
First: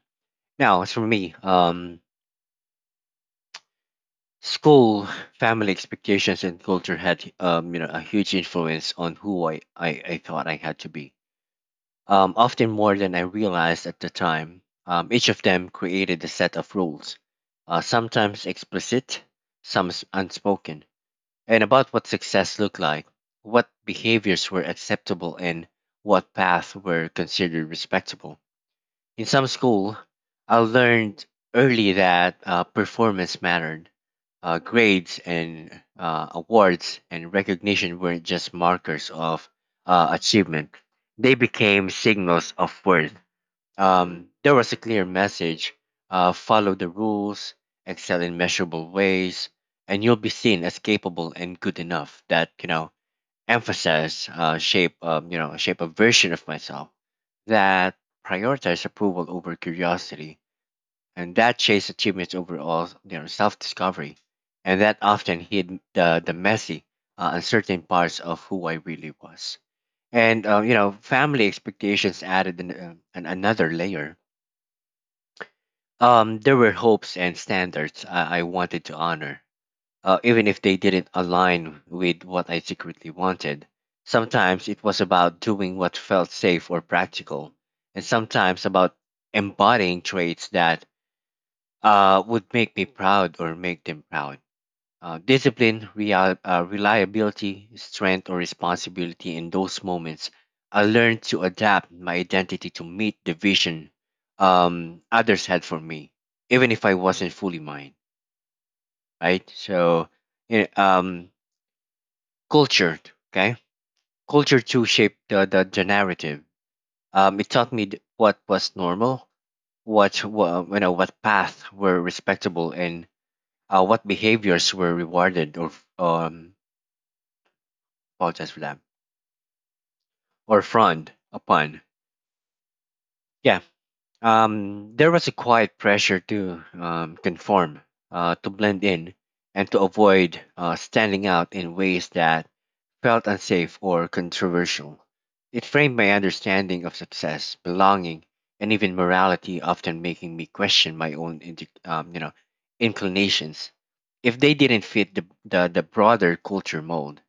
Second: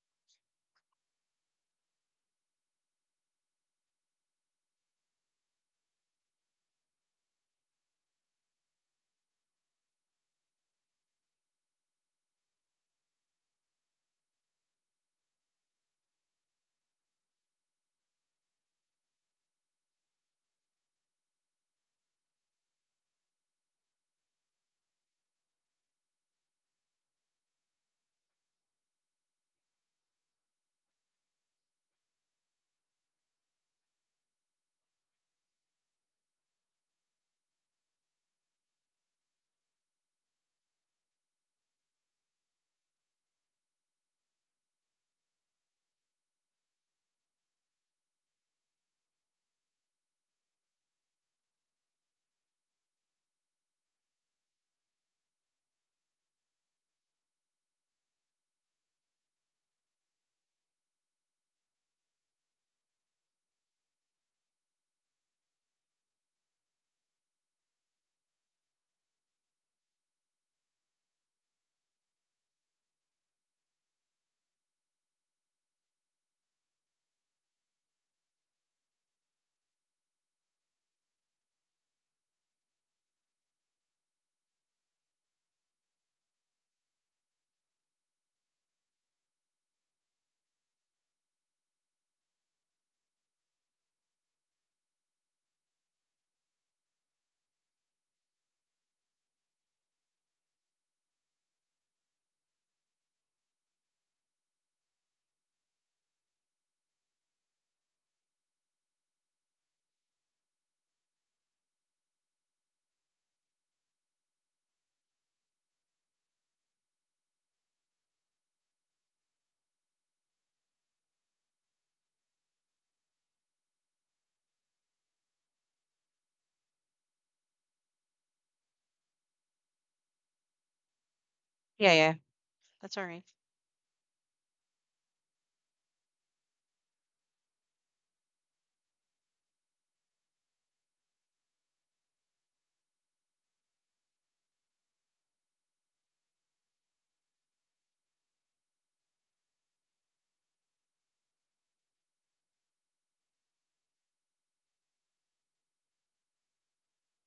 Now, as for me, school, family expectations, and culture had a huge influence on who I thought I had to be. Often more than I realized at the time. Each of them created a set of rules, sometimes explicit, some unspoken, and about what success looked like, what behaviors were acceptable, and what paths were considered respectable. In some school, I learned early that performance mattered. Grades and awards and recognition weren't just markers of achievement, they became signals of worth. There was a clear message, follow the rules, excel in measurable ways, and you'll be seen as capable and good enough. That emphasis shape shape a version of myself that prioritized approval over curiosity and that chased achievements over all self-discovery and that often hid the messy, uncertain parts of who I really was. And family expectations added another layer. There were hopes and standards I wanted to honor, even if they didn't align with what I secretly wanted. Sometimes it was about doing what felt safe or practical, and sometimes about embodying traits that would make me proud or make them proud. Discipline, reliability, strength, or responsibility. In those moments, I learned to adapt my identity to meet the vision others had for me, even if I wasn't fully mine, right? So, yeah, cultured okay culture too shaped the narrative. It taught me what was normal, what wa- you know what paths were respectable, and what behaviors were rewarded or um apologize for that — or frowned upon. Yeah, yeah. That's all right. Yeah. There was a quiet pressure to conform, to blend in, and to avoid standing out in ways that felt unsafe or controversial. It framed my understanding of success, belonging, and even morality, often making me question my own inclinations if they didn't fit the broader culture mold.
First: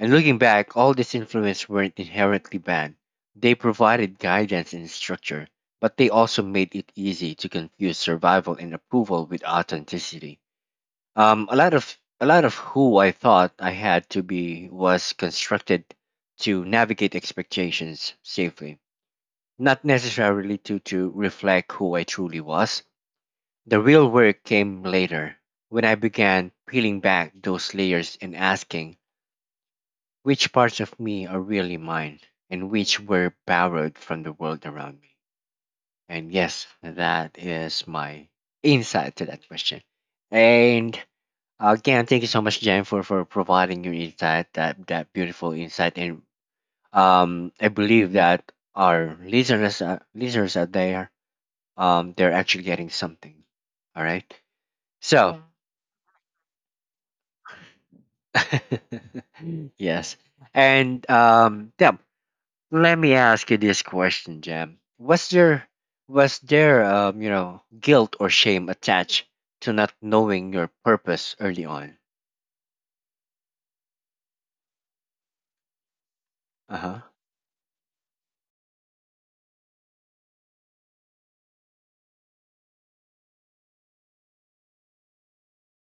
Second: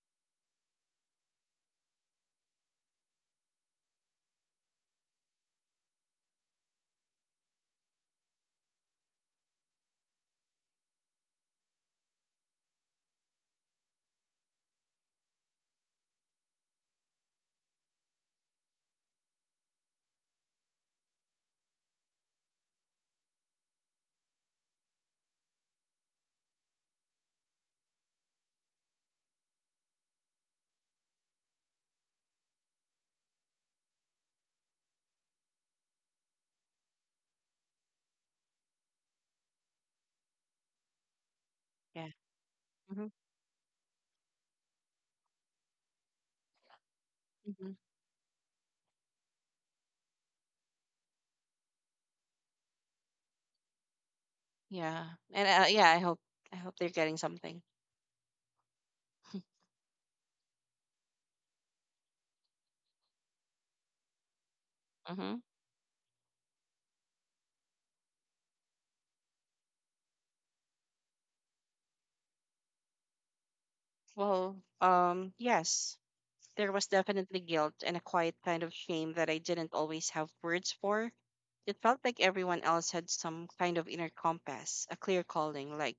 And looking back, all these influences weren't inherently bad. They provided guidance and structure, but they also made it easy to confuse survival and approval with authenticity. A lot of who I thought I had to be was constructed to navigate expectations safely, not necessarily to reflect who I truly was. The real work came later when I began peeling back those layers and asking which parts of me are really mine and which were borrowed from the world around me. And yes, that is my insight to that question. And again, Yeah. thank you so much, Jen, Mm-hmm. for providing your insight, that that beautiful insight. And I Mm-hmm. believe that our listeners, listeners out there, they're actually getting something. All right. Yeah. So, And yeah, I hope they're getting something. yeah. [LAUGHS] Yes. And yeah, let me ask you this question, Jem. Mm-hmm. Was there guilt or shame attached to not knowing your purpose early on? Well, yes, there Uh was huh. definitely guilt and a quiet kind of shame that I didn't always have words for. It felt like everyone else had some kind of inner compass, a clear calling, like,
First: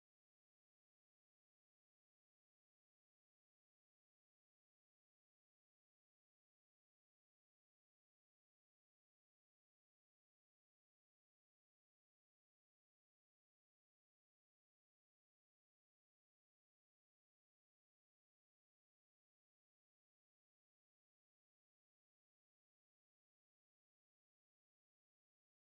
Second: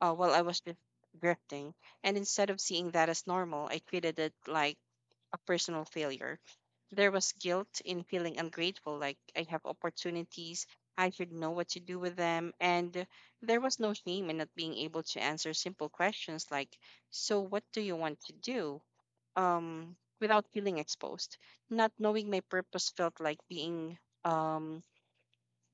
while I was just drifting. And instead of seeing that as normal, I treated it like a personal failure. There was guilt in feeling ungrateful, like I have opportunities, I should know what to do with them. And there was no shame in not being able to answer simple questions like, so, what do you want to do? Um, without feeling exposed. Not knowing my purpose felt like being um,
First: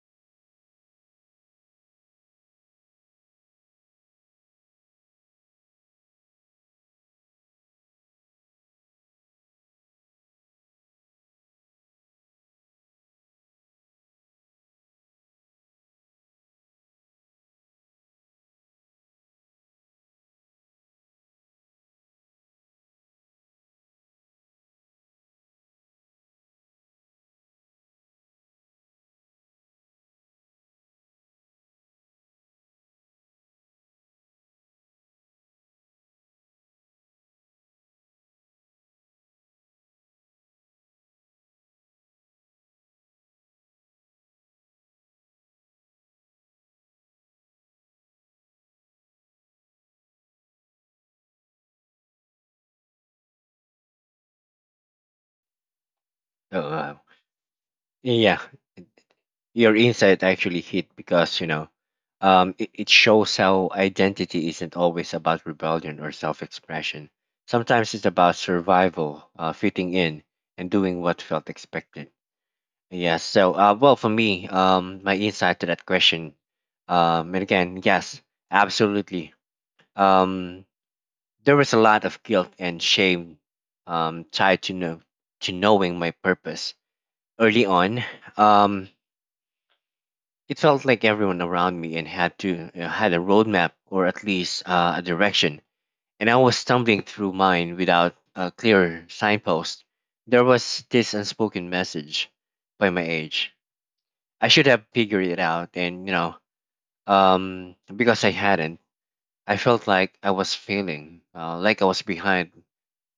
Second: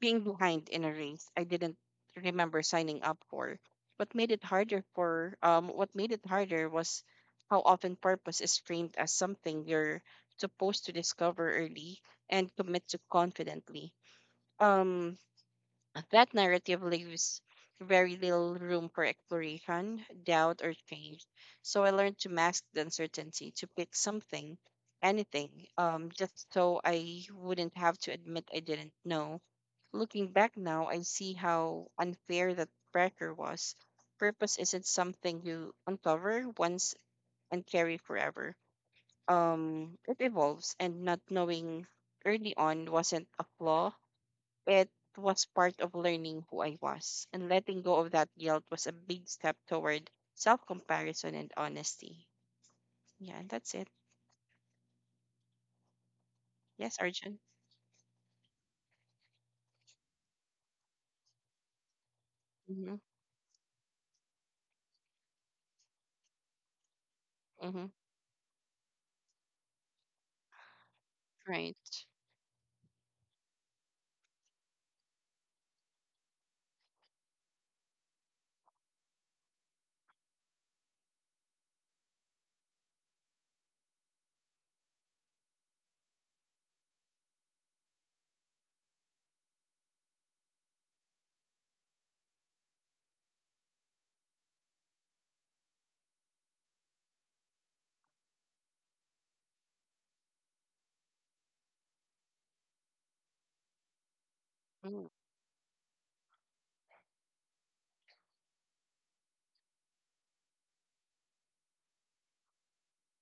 behind in a race I didn't remember signing up for. What made it harder was how often purpose is framed as something you're supposed to discover early and commit to confidently. Um that narrative leaves very little room for exploration, doubt, or change. So I learned to mask the uncertainty, to pick something, anything, just so I wouldn't have to admit I didn't know. Looking back now, I see how unfair that pressure was. Purpose isn't something you uncover once and carry forever. It evolves, and not knowing early on wasn't a flaw. It was part of learning who I was, and letting go of that guilt was a big step toward self comparison and honesty. Yeah, and that's it. Oh, Yes, wow. Arjun. Yeah. Your insight actually hit because, you know, it, it Mm-hmm. shows how identity isn't always about rebellion or self expression. Mm-hmm. Sometimes it's about survival, fitting in, and doing what felt Right. expected. Yes. So, well, for me, my insight to that question, and again, yes, absolutely. Um, there was a lot of guilt and shame, um, tied to know, to knowing my purpose early on. Um, It felt like everyone around me and had to had a roadmap or at least a direction, and I was stumbling through mine without a clear signpost. There was this unspoken message by my age. I should have Mm-hmm. figured it out, and because I hadn't, I felt like I was failing, like I was behind,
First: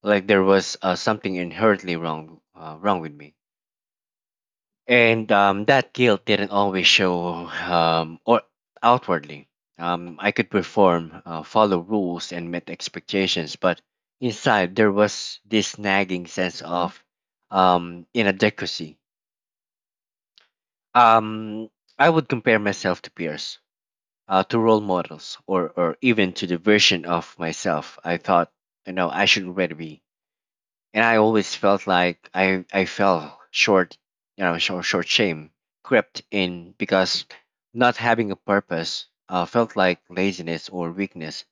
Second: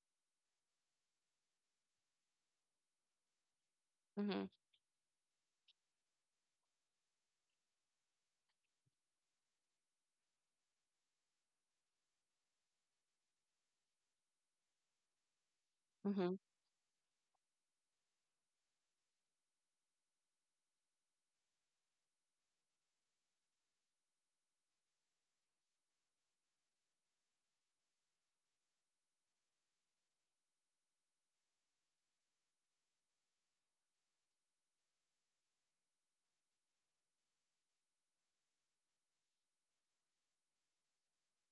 like there was something inherently wrong, wrong with me. And that guilt didn't always show or outwardly. I could perform, follow rules, and meet expectations, but inside there was this nagging Mm-hmm. sense of inadequacy. Um, I would compare myself to peers, to role models, or even to the version of myself I thought I should already be, and I always felt like I fell short, shame crept in because not having a purpose felt like laziness or weakness,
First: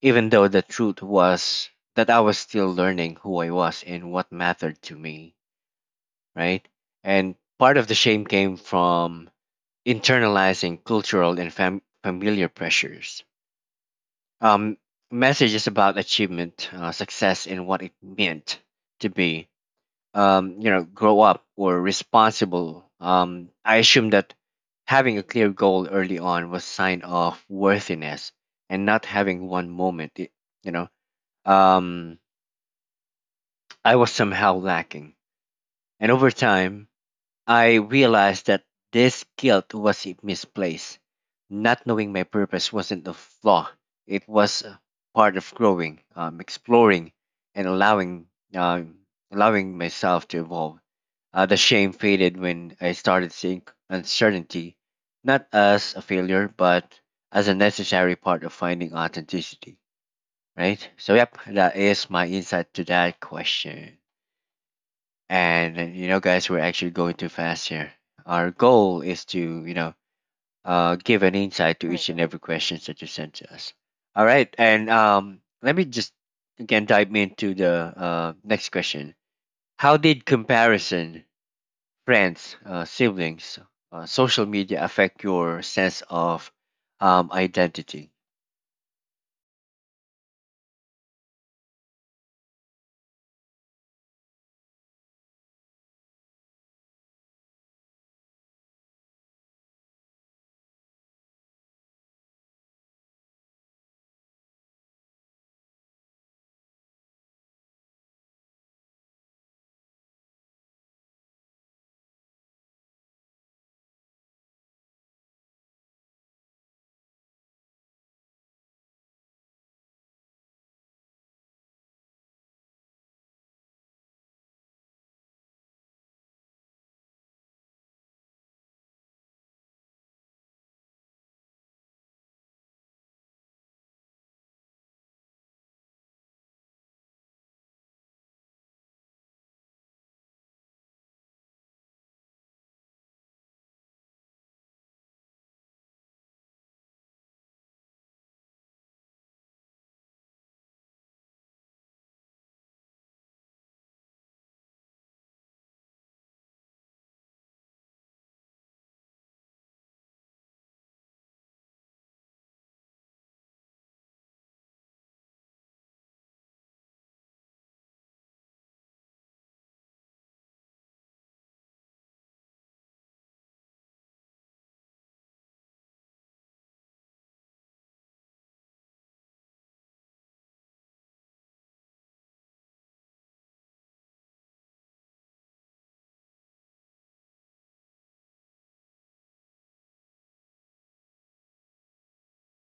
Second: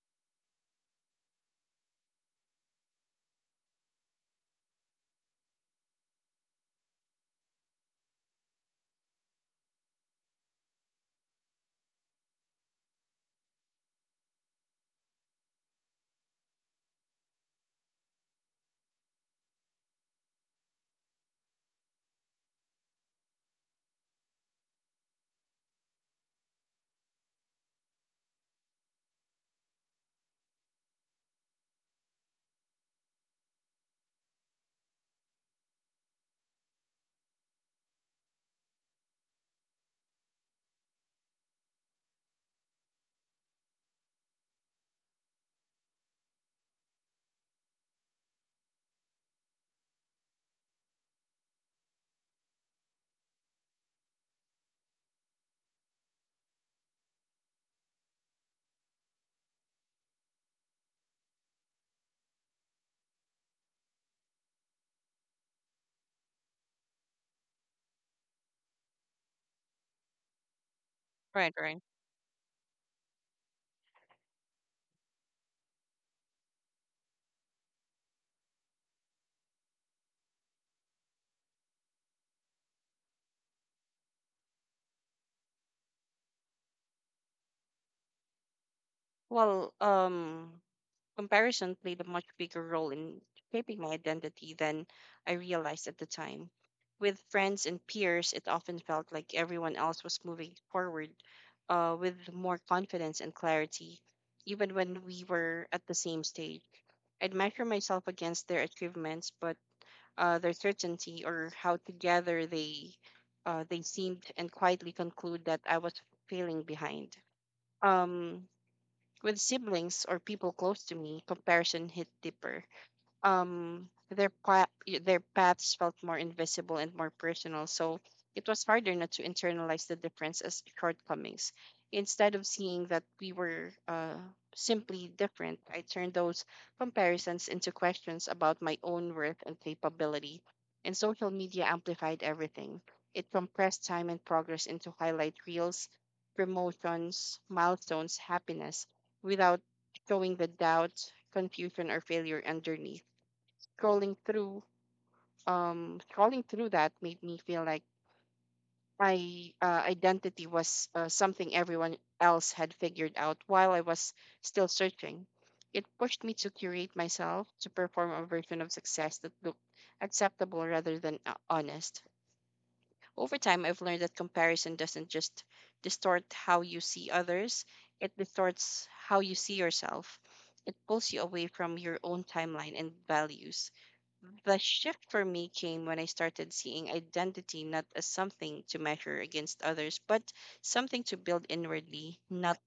even though the truth was that I was still learning who I was and what mattered to me, right? And part of the shame came from internalizing cultural and familiar pressures. Um, messages about achievement, success, and what it meant to be grow up or responsible. I assume that having a clear goal early on was sign of worthiness, and not having one moment, you know, um, I was somehow lacking. And over time, I realized that this guilt was misplaced. Not knowing my purpose wasn't a flaw, it was a part of growing, exploring, and allowing, um, allowing myself to evolve. The shame faded when I started seeing uncertainty not as a failure, but as a necessary part of finding authenticity. Right? So, yep, that is my insight to that question. And guys, we're actually going too fast here. Our goal is to, give an Right, insight right. to each and every questions that you send to us. All right. And let me just again dive into the next question. How did comparison, friends, siblings, social media affect your sense of identity? Well, comparison played a much bigger role in shaping my identity than I realized at the time. With friends and peers, it often felt like everyone else was moving forward, with more confidence and clarity, even when we were at the same stage. I'd measure myself against their achievements, but their certainty or how together they seemed, and quietly conclude that I was failing behind. Um, with siblings or people close to me, comparison hit deeper. um their pa- their paths felt more invisible and more personal, so it was harder not to internalize the difference as shortcomings instead of seeing that we were simply different. I turned those comparisons into questions about my own worth and capability. And social media amplified everything. It compressed time and progress into highlight reels, promotions, milestones, happiness, without showing the doubt, confusion, or failure underneath. Scrolling through, that made me feel like my identity was something everyone else had figured out while I was still searching. It pushed me to curate myself, to perform a version of success that looked acceptable rather than honest. Over time, I've learned that comparison doesn't just distort how you see others, it distorts how you see yourself. It pulls you away from your own timeline and values. The shift for me came when I started seeing identity not as something to measure against others, but something to build inwardly, not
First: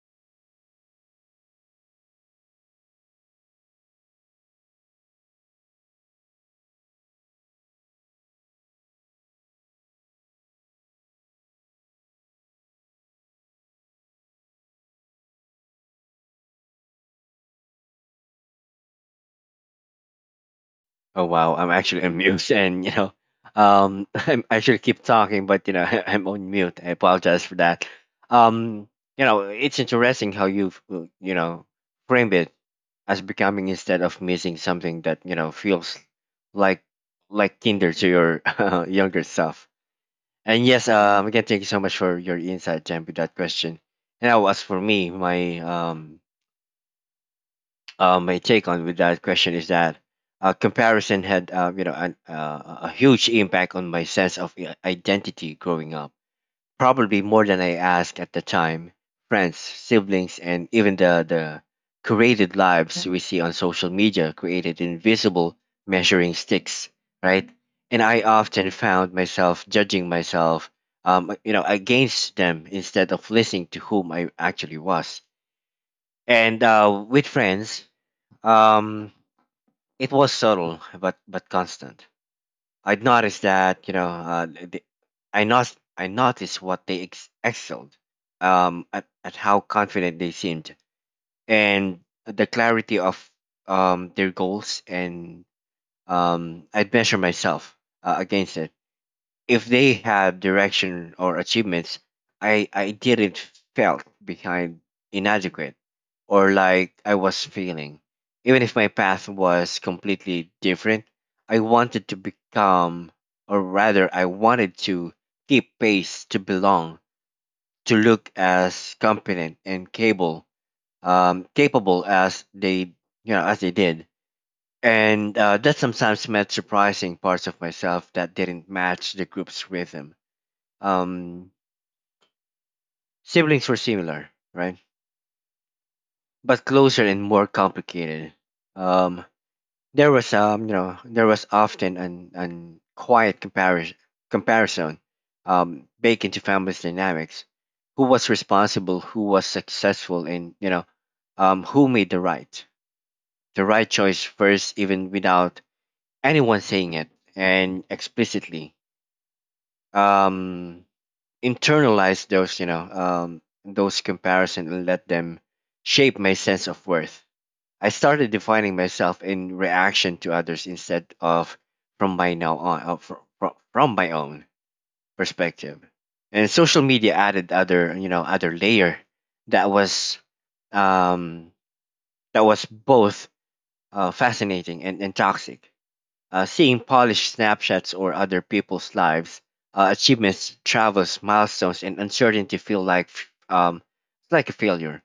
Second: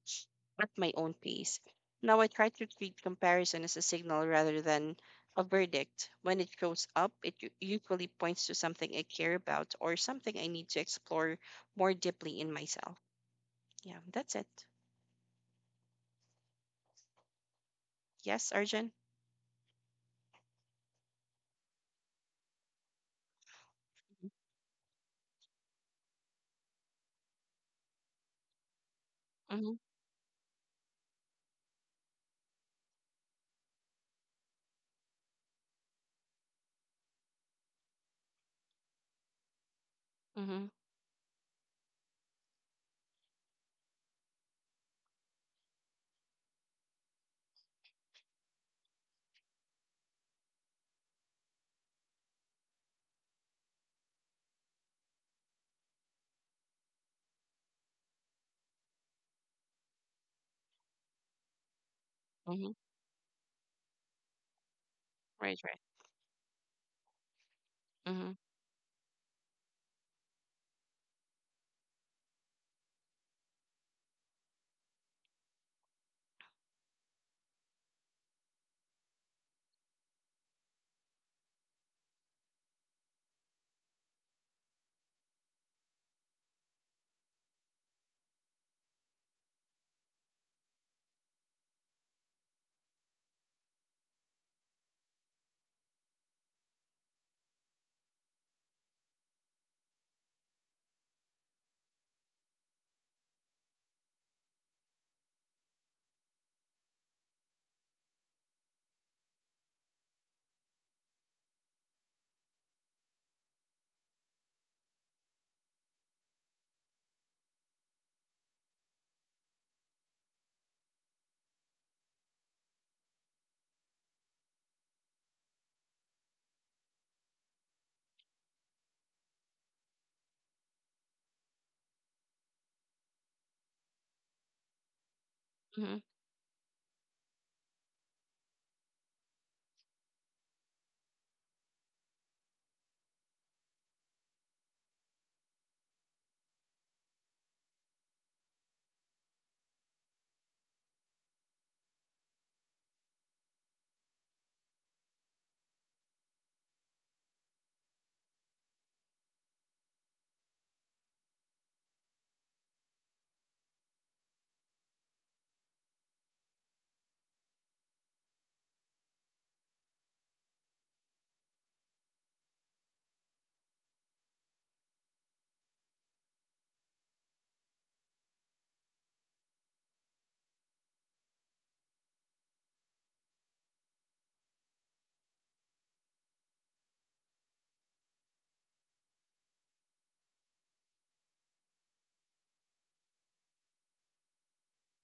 at my own pace. Now I try to treat comparison as a signal rather than a verdict. When it shows up, it usually points to something I care about or something I need to explore more deeply in myself. Yeah, that's it. Yes, Arjun? Oh wow, I'm actually [LAUGHS] on mute, and you know, [LAUGHS] I should keep talking, but you know, [LAUGHS] I'm on mute. I apologize for that. Um, you know, Mm-hmm, it's interesting how you've framed it as becoming instead of missing something that feels like like kinder to your [LAUGHS] younger self. And mm-hmm, yes, again, thank you so much for your insight, Jen, with that question. And now, as for me, my take on with that question is that comparison had a huge impact on my sense of identity growing up. Probably more than I asked at the time. Friends, siblings, and even the created mm-hmm. lives we see on social media created invisible Right, right. measuring sticks, right? And I Mm-hmm, often found myself judging myself, against them instead of listening to whom I actually was. And with friends, um, it was subtle, but constant. I'd noticed that you know, the, I not I noticed what they excelled at how confident they seemed, and the clarity of their goals, and I'd measure myself against it. If they had direction or achievements, I didn't, felt behind, inadequate, or like I was failing. Even if my path was completely different, I wanted to become I wanted to keep pace, to belong, to look as competent and capable, as they, as they did. And that sometimes meant surprising parts of myself that didn't match the group's rhythm. um, Siblings were similar, right? mm-hmm. But closer and more complicated. Um, there was there was often an quiet comparison baked into family dynamics. Who was responsible? Who was successful? And who made the right choice first, even without anyone saying it and explicitly. Um, internalize those those comparisons and let them shape my sense of worth. I started defining myself in reaction to others instead of from my now on, from my own perspective. And social media added other, other layer that was um that was both fascinating and toxic. Seeing polished snapshots or other people's lives, achievements, travels, milestones, and uncertainty feel like it's like a failure.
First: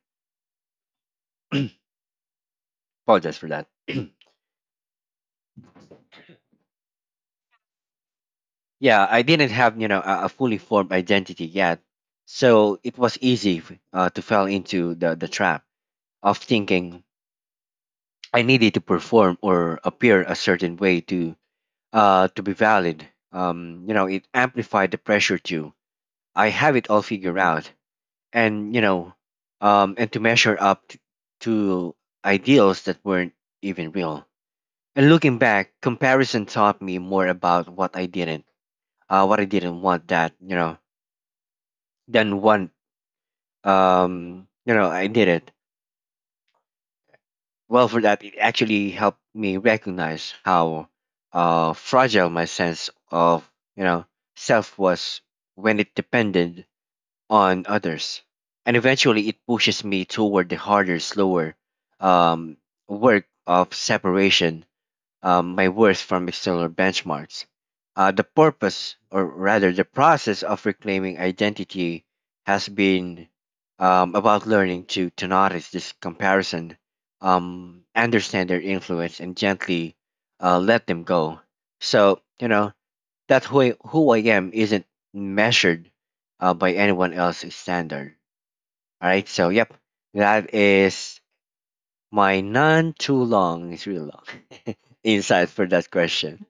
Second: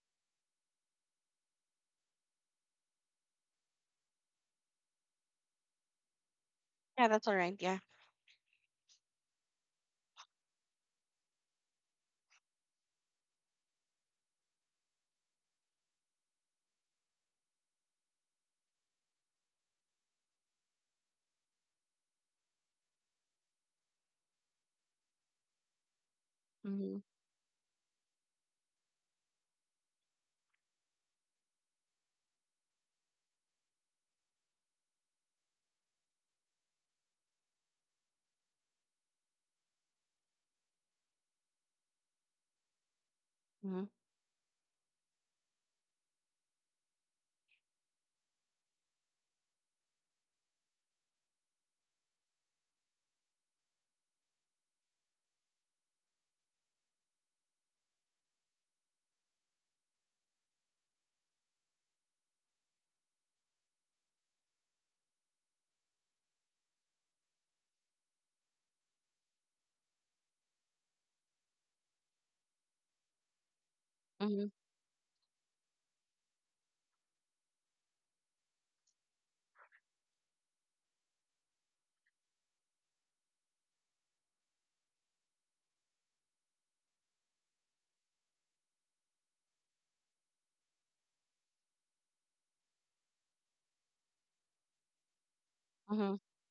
Apologize for that. Yeah, that's all right. Yeah. Yeah, I didn't have a fully formed identity yet, so it was easy to fall into the trap of thinking I needed to perform or appear a certain way to be valid. You know, it amplified the pressure to I have it Mm-hmm, all figured out, and and to measure up to ideals that weren't even real. And looking back, comparison taught me more about what I didn't, what I didn't want that than one you know I did. It Well, for that it actually helped me recognize how fragile my sense of, you know self was when it depended on others. And eventually it pushes me toward the harder, slower um, work of separation, my worth from external benchmarks. The purpose, or rather the process of reclaiming identity has been about mm-hmm, learning to notice this comparison, understand their influence, and gently let them go. So, you know, that who who I am isn't measured by anyone else's standard. All right. So, yep, that is my none too long, it's really long [LAUGHS] insight for that hmm. question.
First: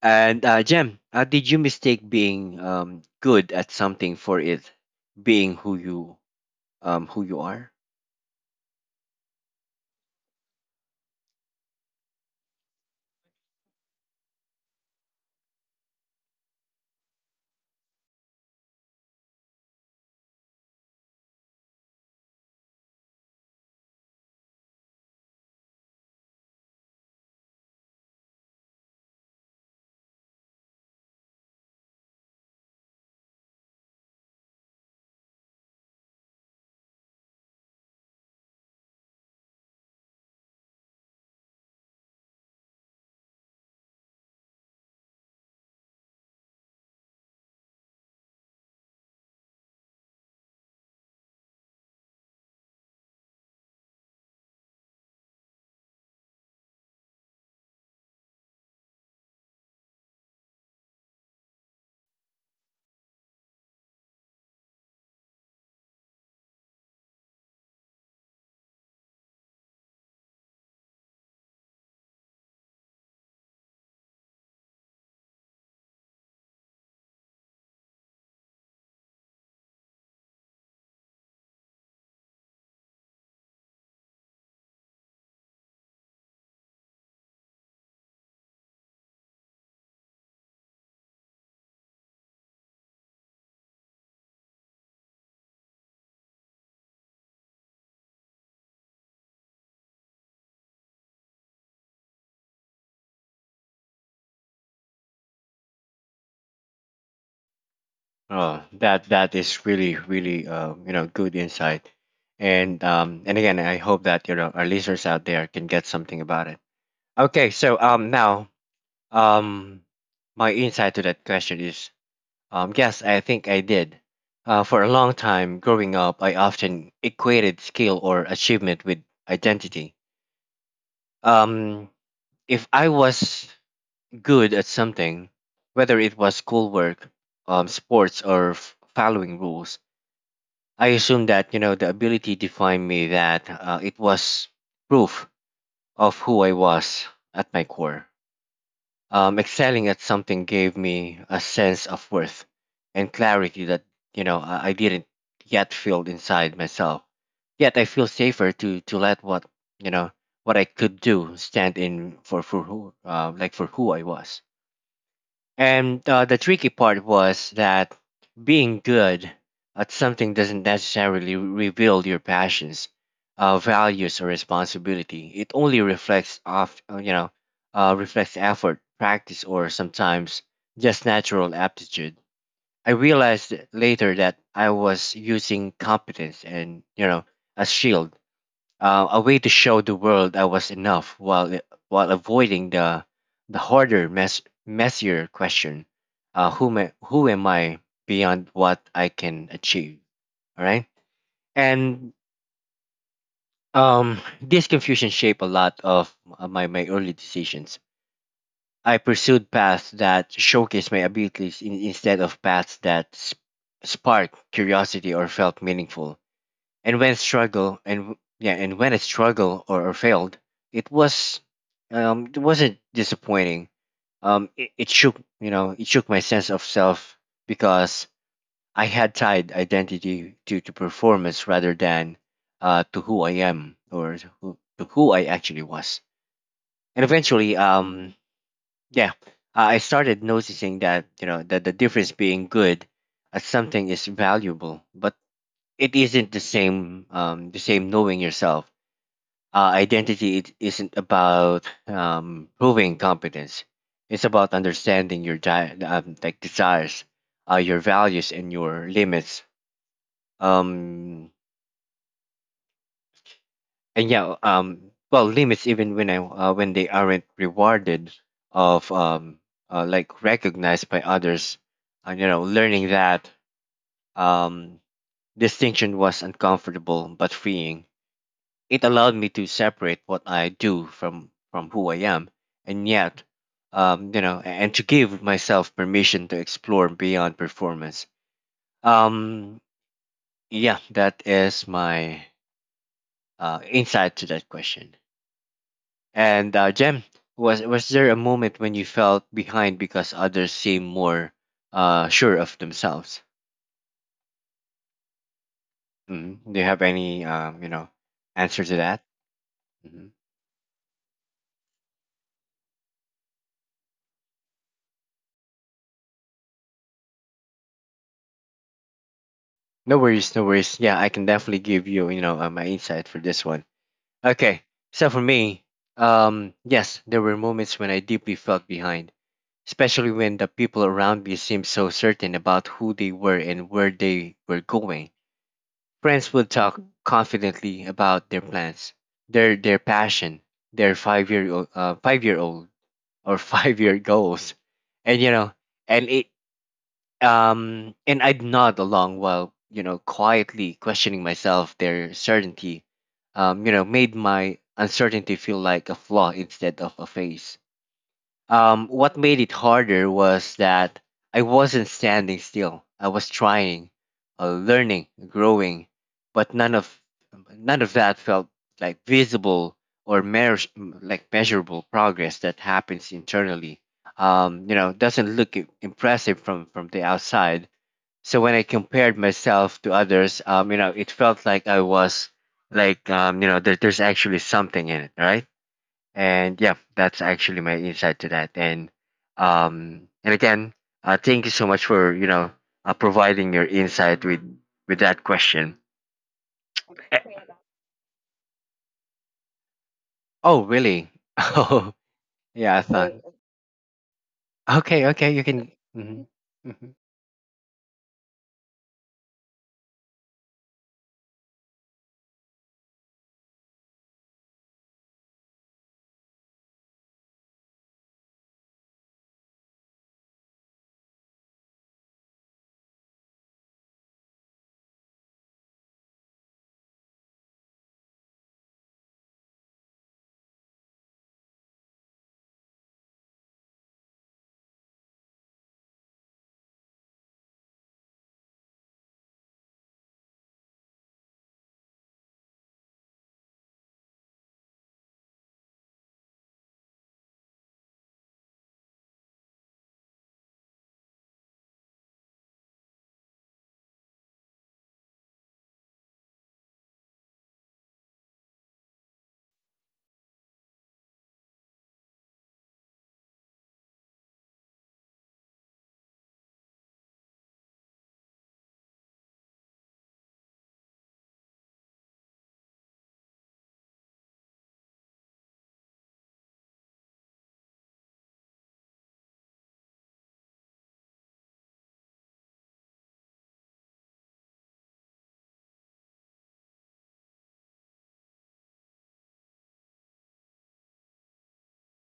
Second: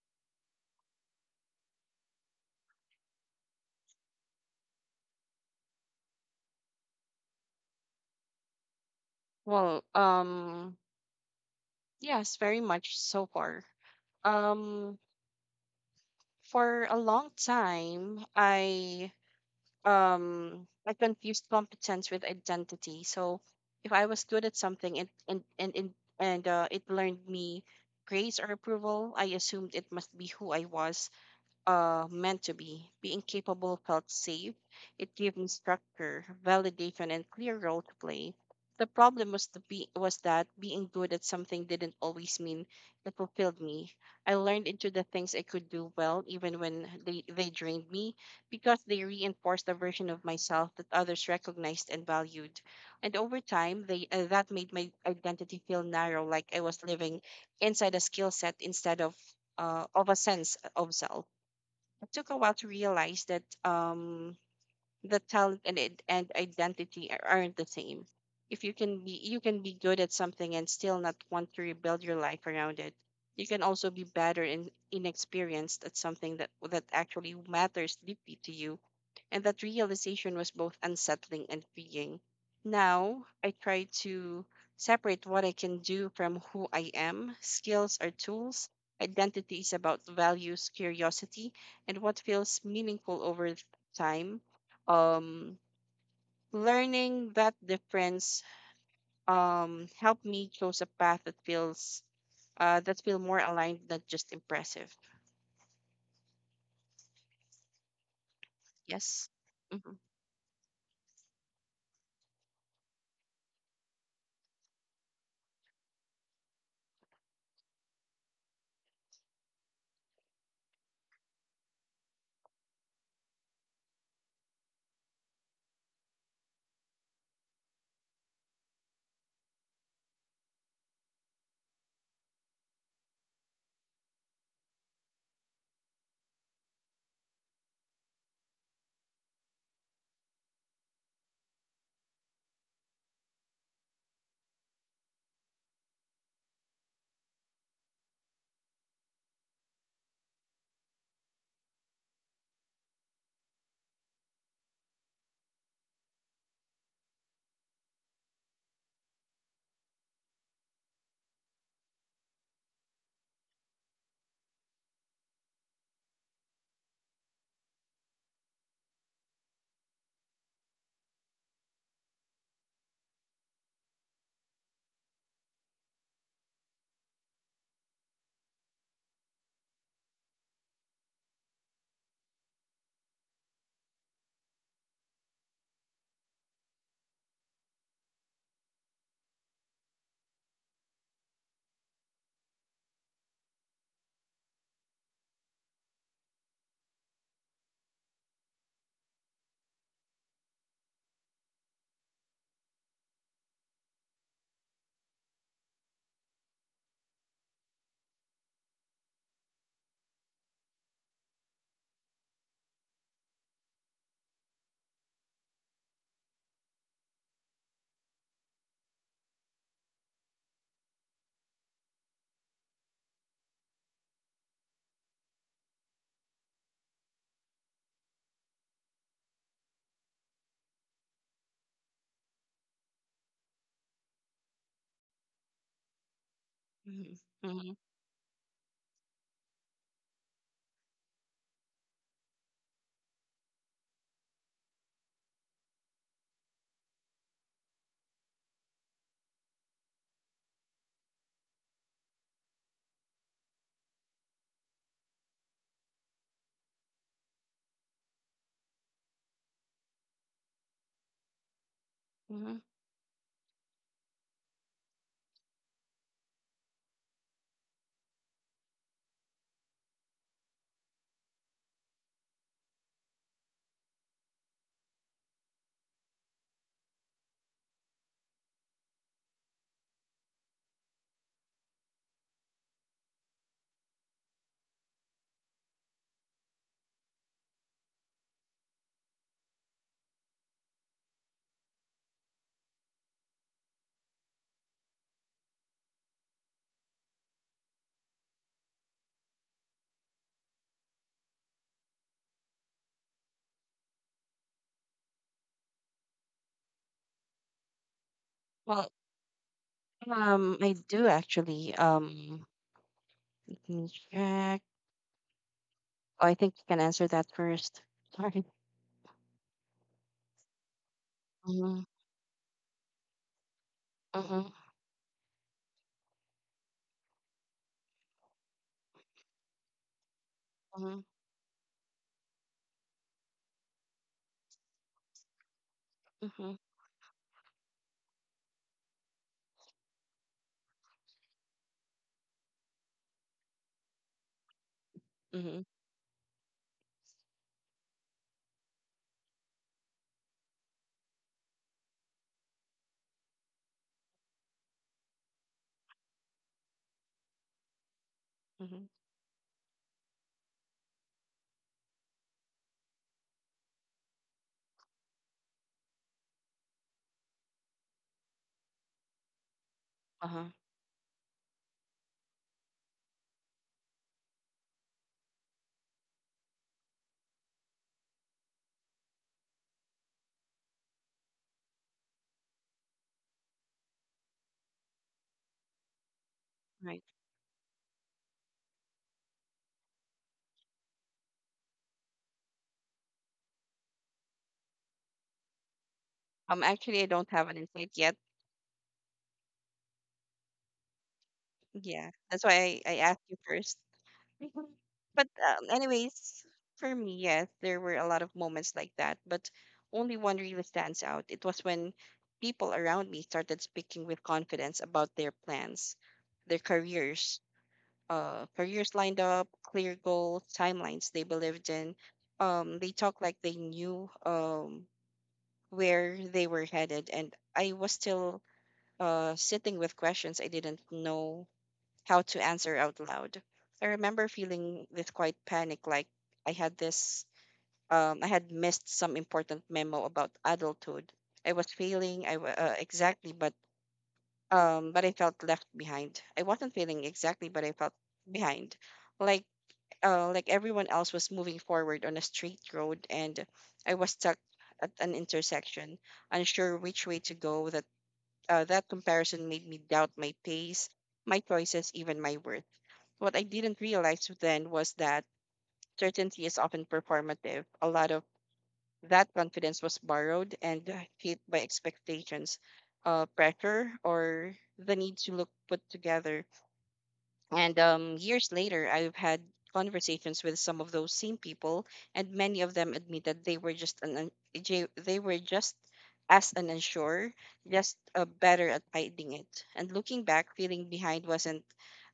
And, Jem, did you mistake being good at something for it being who you are? Well, yes, very much so far. Um, for a long time, I confused competence with identity. So if I was good at something, it and it learned me praise or approval. I assumed it must be who I was meant to be. Being capable felt safe. It gave me structure, validation, and clear role to play. The problem was that being good at something didn't always mean it fulfilled me. I learned into the things I could do well, even when they drained me, because they reinforced a version of myself that others recognized and valued. And over time, they that made my identity feel narrow, like I was living inside a skill set instead of a sense of self. It took a while to realize that talent and identity aren't the same. If you can be you can be good at something and still not want to rebuild your life around it. You can also be better and inexperienced at something that actually matters deeply to you. And that realization was both unsettling and freeing. Now I try to separate what I can do from who I am. Skills are tools. Identity is about values, curiosity, and what feels meaningful over time. Um learning that difference helped me choose a path that feels that feel more aligned, not just impressive. Oh, that Yes. that is Mm-hmm. really really good insight, and again I hope that our listeners out there can get something about it. Okay, so now Um, my insight to that question is yes, I think I did. For a long time growing up, I often equated skill or achievement with identity. Um, if I was good at something, whether it was schoolwork, sports, or following rules, I assumed that the ability defined me. That it was proof of who I was at my core. Excelling at something gave me a sense of worth and clarity that I didn't yet feel inside myself. Yet I feel safer to let what you know what I could do stand in for who like for who I was. And the tricky part was that being good at something doesn't necessarily reveal your passions, values, or responsibility. It only reflects off, you know, reflects effort, practice, or sometimes just natural aptitude. I realized later that I was using competence and a shield, a way to show the world I was enough while avoiding the harder messier question, who am I beyond what I can achieve. All right and This confusion shaped a lot of my early decisions. I pursued paths that showcased my abilities in, instead of paths that sparked curiosity or felt meaningful. And when struggle and yeah and when it struggled, or failed, it was it wasn't disappointing. It shook, it shook my sense of self, because I had tied identity to performance rather than to who I am or to who I actually was. And Mm-hmm. eventually, Mm-hmm. Yeah i I started noticing that, that the difference, being good at something is valuable, but it isn't the same, the same knowing yourself. Identity, it isn't about proving competence, it's about understanding your desires, your values and your limits. Um Hmm. and yeah well Limits, even when I when they aren't rewarded of, like recognized by others. And learning that um distinction was uncomfortable but freeing. It allowed me to separate what I do from who I am, and yet, and to give myself permission to explore beyond performance. Um, yeah, that is my insight to that question. And Jem, was there a moment when you felt behind because others seem more sure of themselves? Do you have any, answer to well that? hmm um I do, actually. Let me check. Oh, I think you can answer that first. [LAUGHS] Sorry. No worries, no worries. Yeah, I can definitely Mm-hmm. give you, my insight for this one. Mm-hmm. Okay, so for me, yes, there were moments when I deeply felt behind, especially when the people Mm-hmm. around me seemed so certain about who they were and where they were going. Friends Mm-hmm. would talk confidently about their plans, their passion, their 5 year old or [LAUGHS] 5 year goals, and Mm-hmm. And it, I'd nod along while, quietly questioning myself. Their certainty, made my uncertainty feel like a flaw instead of a phase. Hmm. What made it harder was that I wasn't standing still. I was trying, learning, growing, but none of that felt like visible or Uh-huh. Measurable progress that happens internally. Doesn't look impressive from the outside. So when I compared myself to others, it felt like I was like you know there, there's actually something in it, right? And yeah, Right. that's actually my insight to that. And again Thank you so much for, providing your insight with that question. Actually, I don't Eh, have an insight yet. oh really? [LAUGHS] oh Yeah, that's why i, yeah, i I asked thought you first. Mhm. okay But okay you can. Anyways, for me, yes, there were a lot of moments like that, but only one really stands out. It was when people around me started speaking with confidence about their plans, their careers, lined up, clear goals, timelines they believed in. They talked like they knew where they were headed, and I was still sitting with questions I didn't know how to answer out loud. I remember feeling this quite panic, like I had this, I had missed some important memo about adulthood. I was feeling, exactly, but I felt left behind. I wasn't feeling exactly, but I felt behind, like everyone else was moving forward on a straight road, and I was stuck at an intersection, unsure which way to go. That comparison made me doubt my pace, my choices, even my worth. What I didn't realize then was that certainty is often performative. A lot of that confidence was borrowed and shaped by expectations, pressure, or the need to look put together. And years later, I've had conversations with some of those same people, and many of them admitted they were just as an unsure, just better at hiding it. And looking back, feeling behind wasn't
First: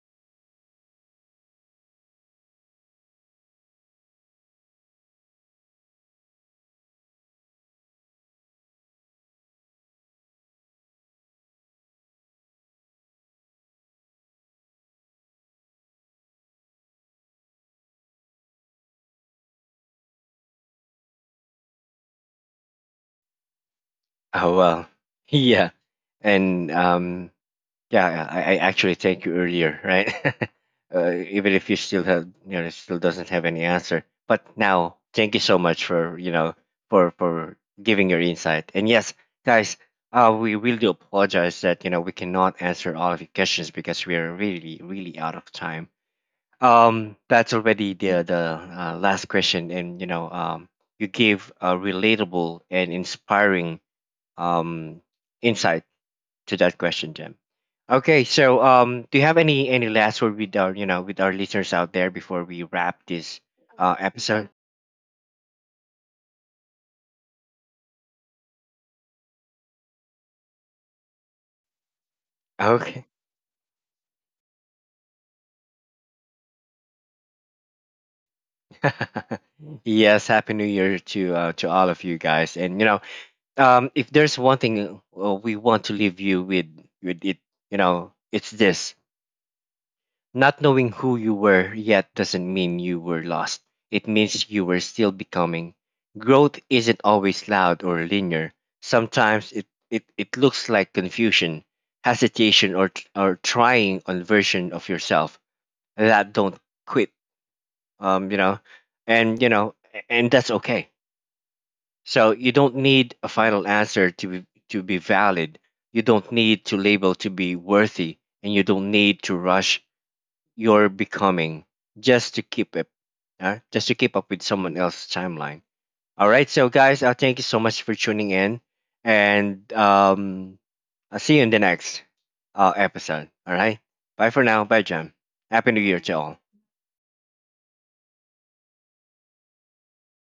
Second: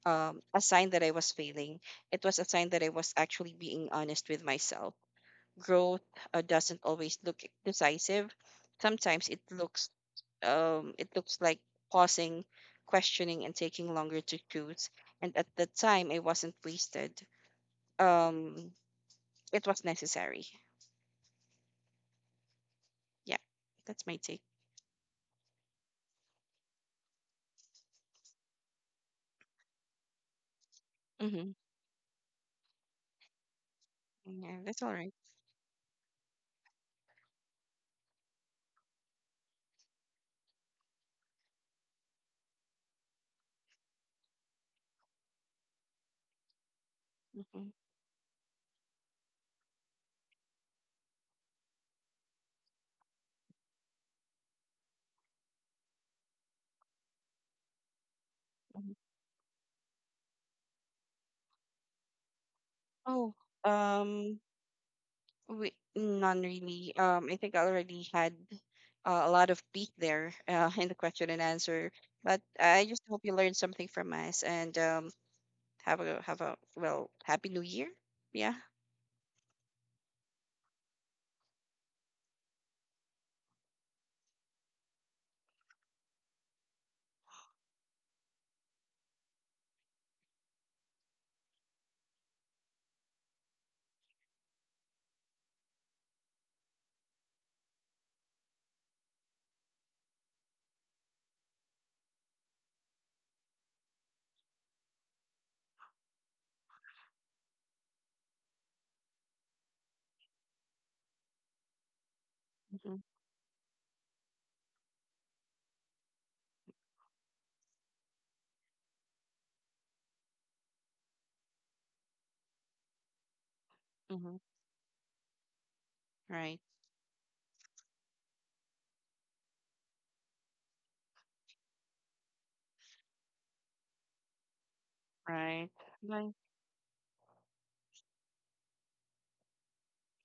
a sign that I was failing. It was a sign that I was actually being honest with myself. Growth doesn't always look decisive. Sometimes it looks like pausing, questioning, and taking longer to choose. And at the time, it wasn't wasted. Um, it was necessary. Yeah, that's my take. Oh well, [LAUGHS] yeah. and Yeah, yeah, I actually thank you earlier, right? [LAUGHS] Mm-hmm. Even if you still have, still doesn't have any answer. But Yeah, that's all now, right. thank you so much for, for giving your insight. And yes, guys, we really do apologize that we cannot answer all of your questions because we are really, really out of time. That's Mm-hmm. already the last question, and you gave a relatable and inspiring um insight to that question, Jim. Okay, so Mm-hmm. Do you have any last word with our with our listeners out there before we wrap Oh, this um, episode? None really. I think I already had a lot of beat there, [LAUGHS] in the question and answer. But I just Okay. hope you learned something from us, and have a well, happy new year. Yeah. [LAUGHS] Yes, happy New Year to all of you guys. And if there's one thing we want to leave you with with it, it's this. Not knowing who you were yet doesn't mean you were lost. It means you were still becoming. Growth isn't always loud or linear. Sometimes it looks like confusion, hesitation, or trying on version of yourself that don't quit, um, you know, and, you know, and that's okay. So you don't Mm-hmm. need a final answer to be valid. You don't need to label to be worthy, and you don't need to rush you're becoming just to keep it, just to keep up Mm-hmm. with someone else's timeline. All right, Right. so guys, thank you so much for tuning in, and I'll see you in the next episode. All right, bye for now. Bye, Jam. Right. Happy New Year And to all. I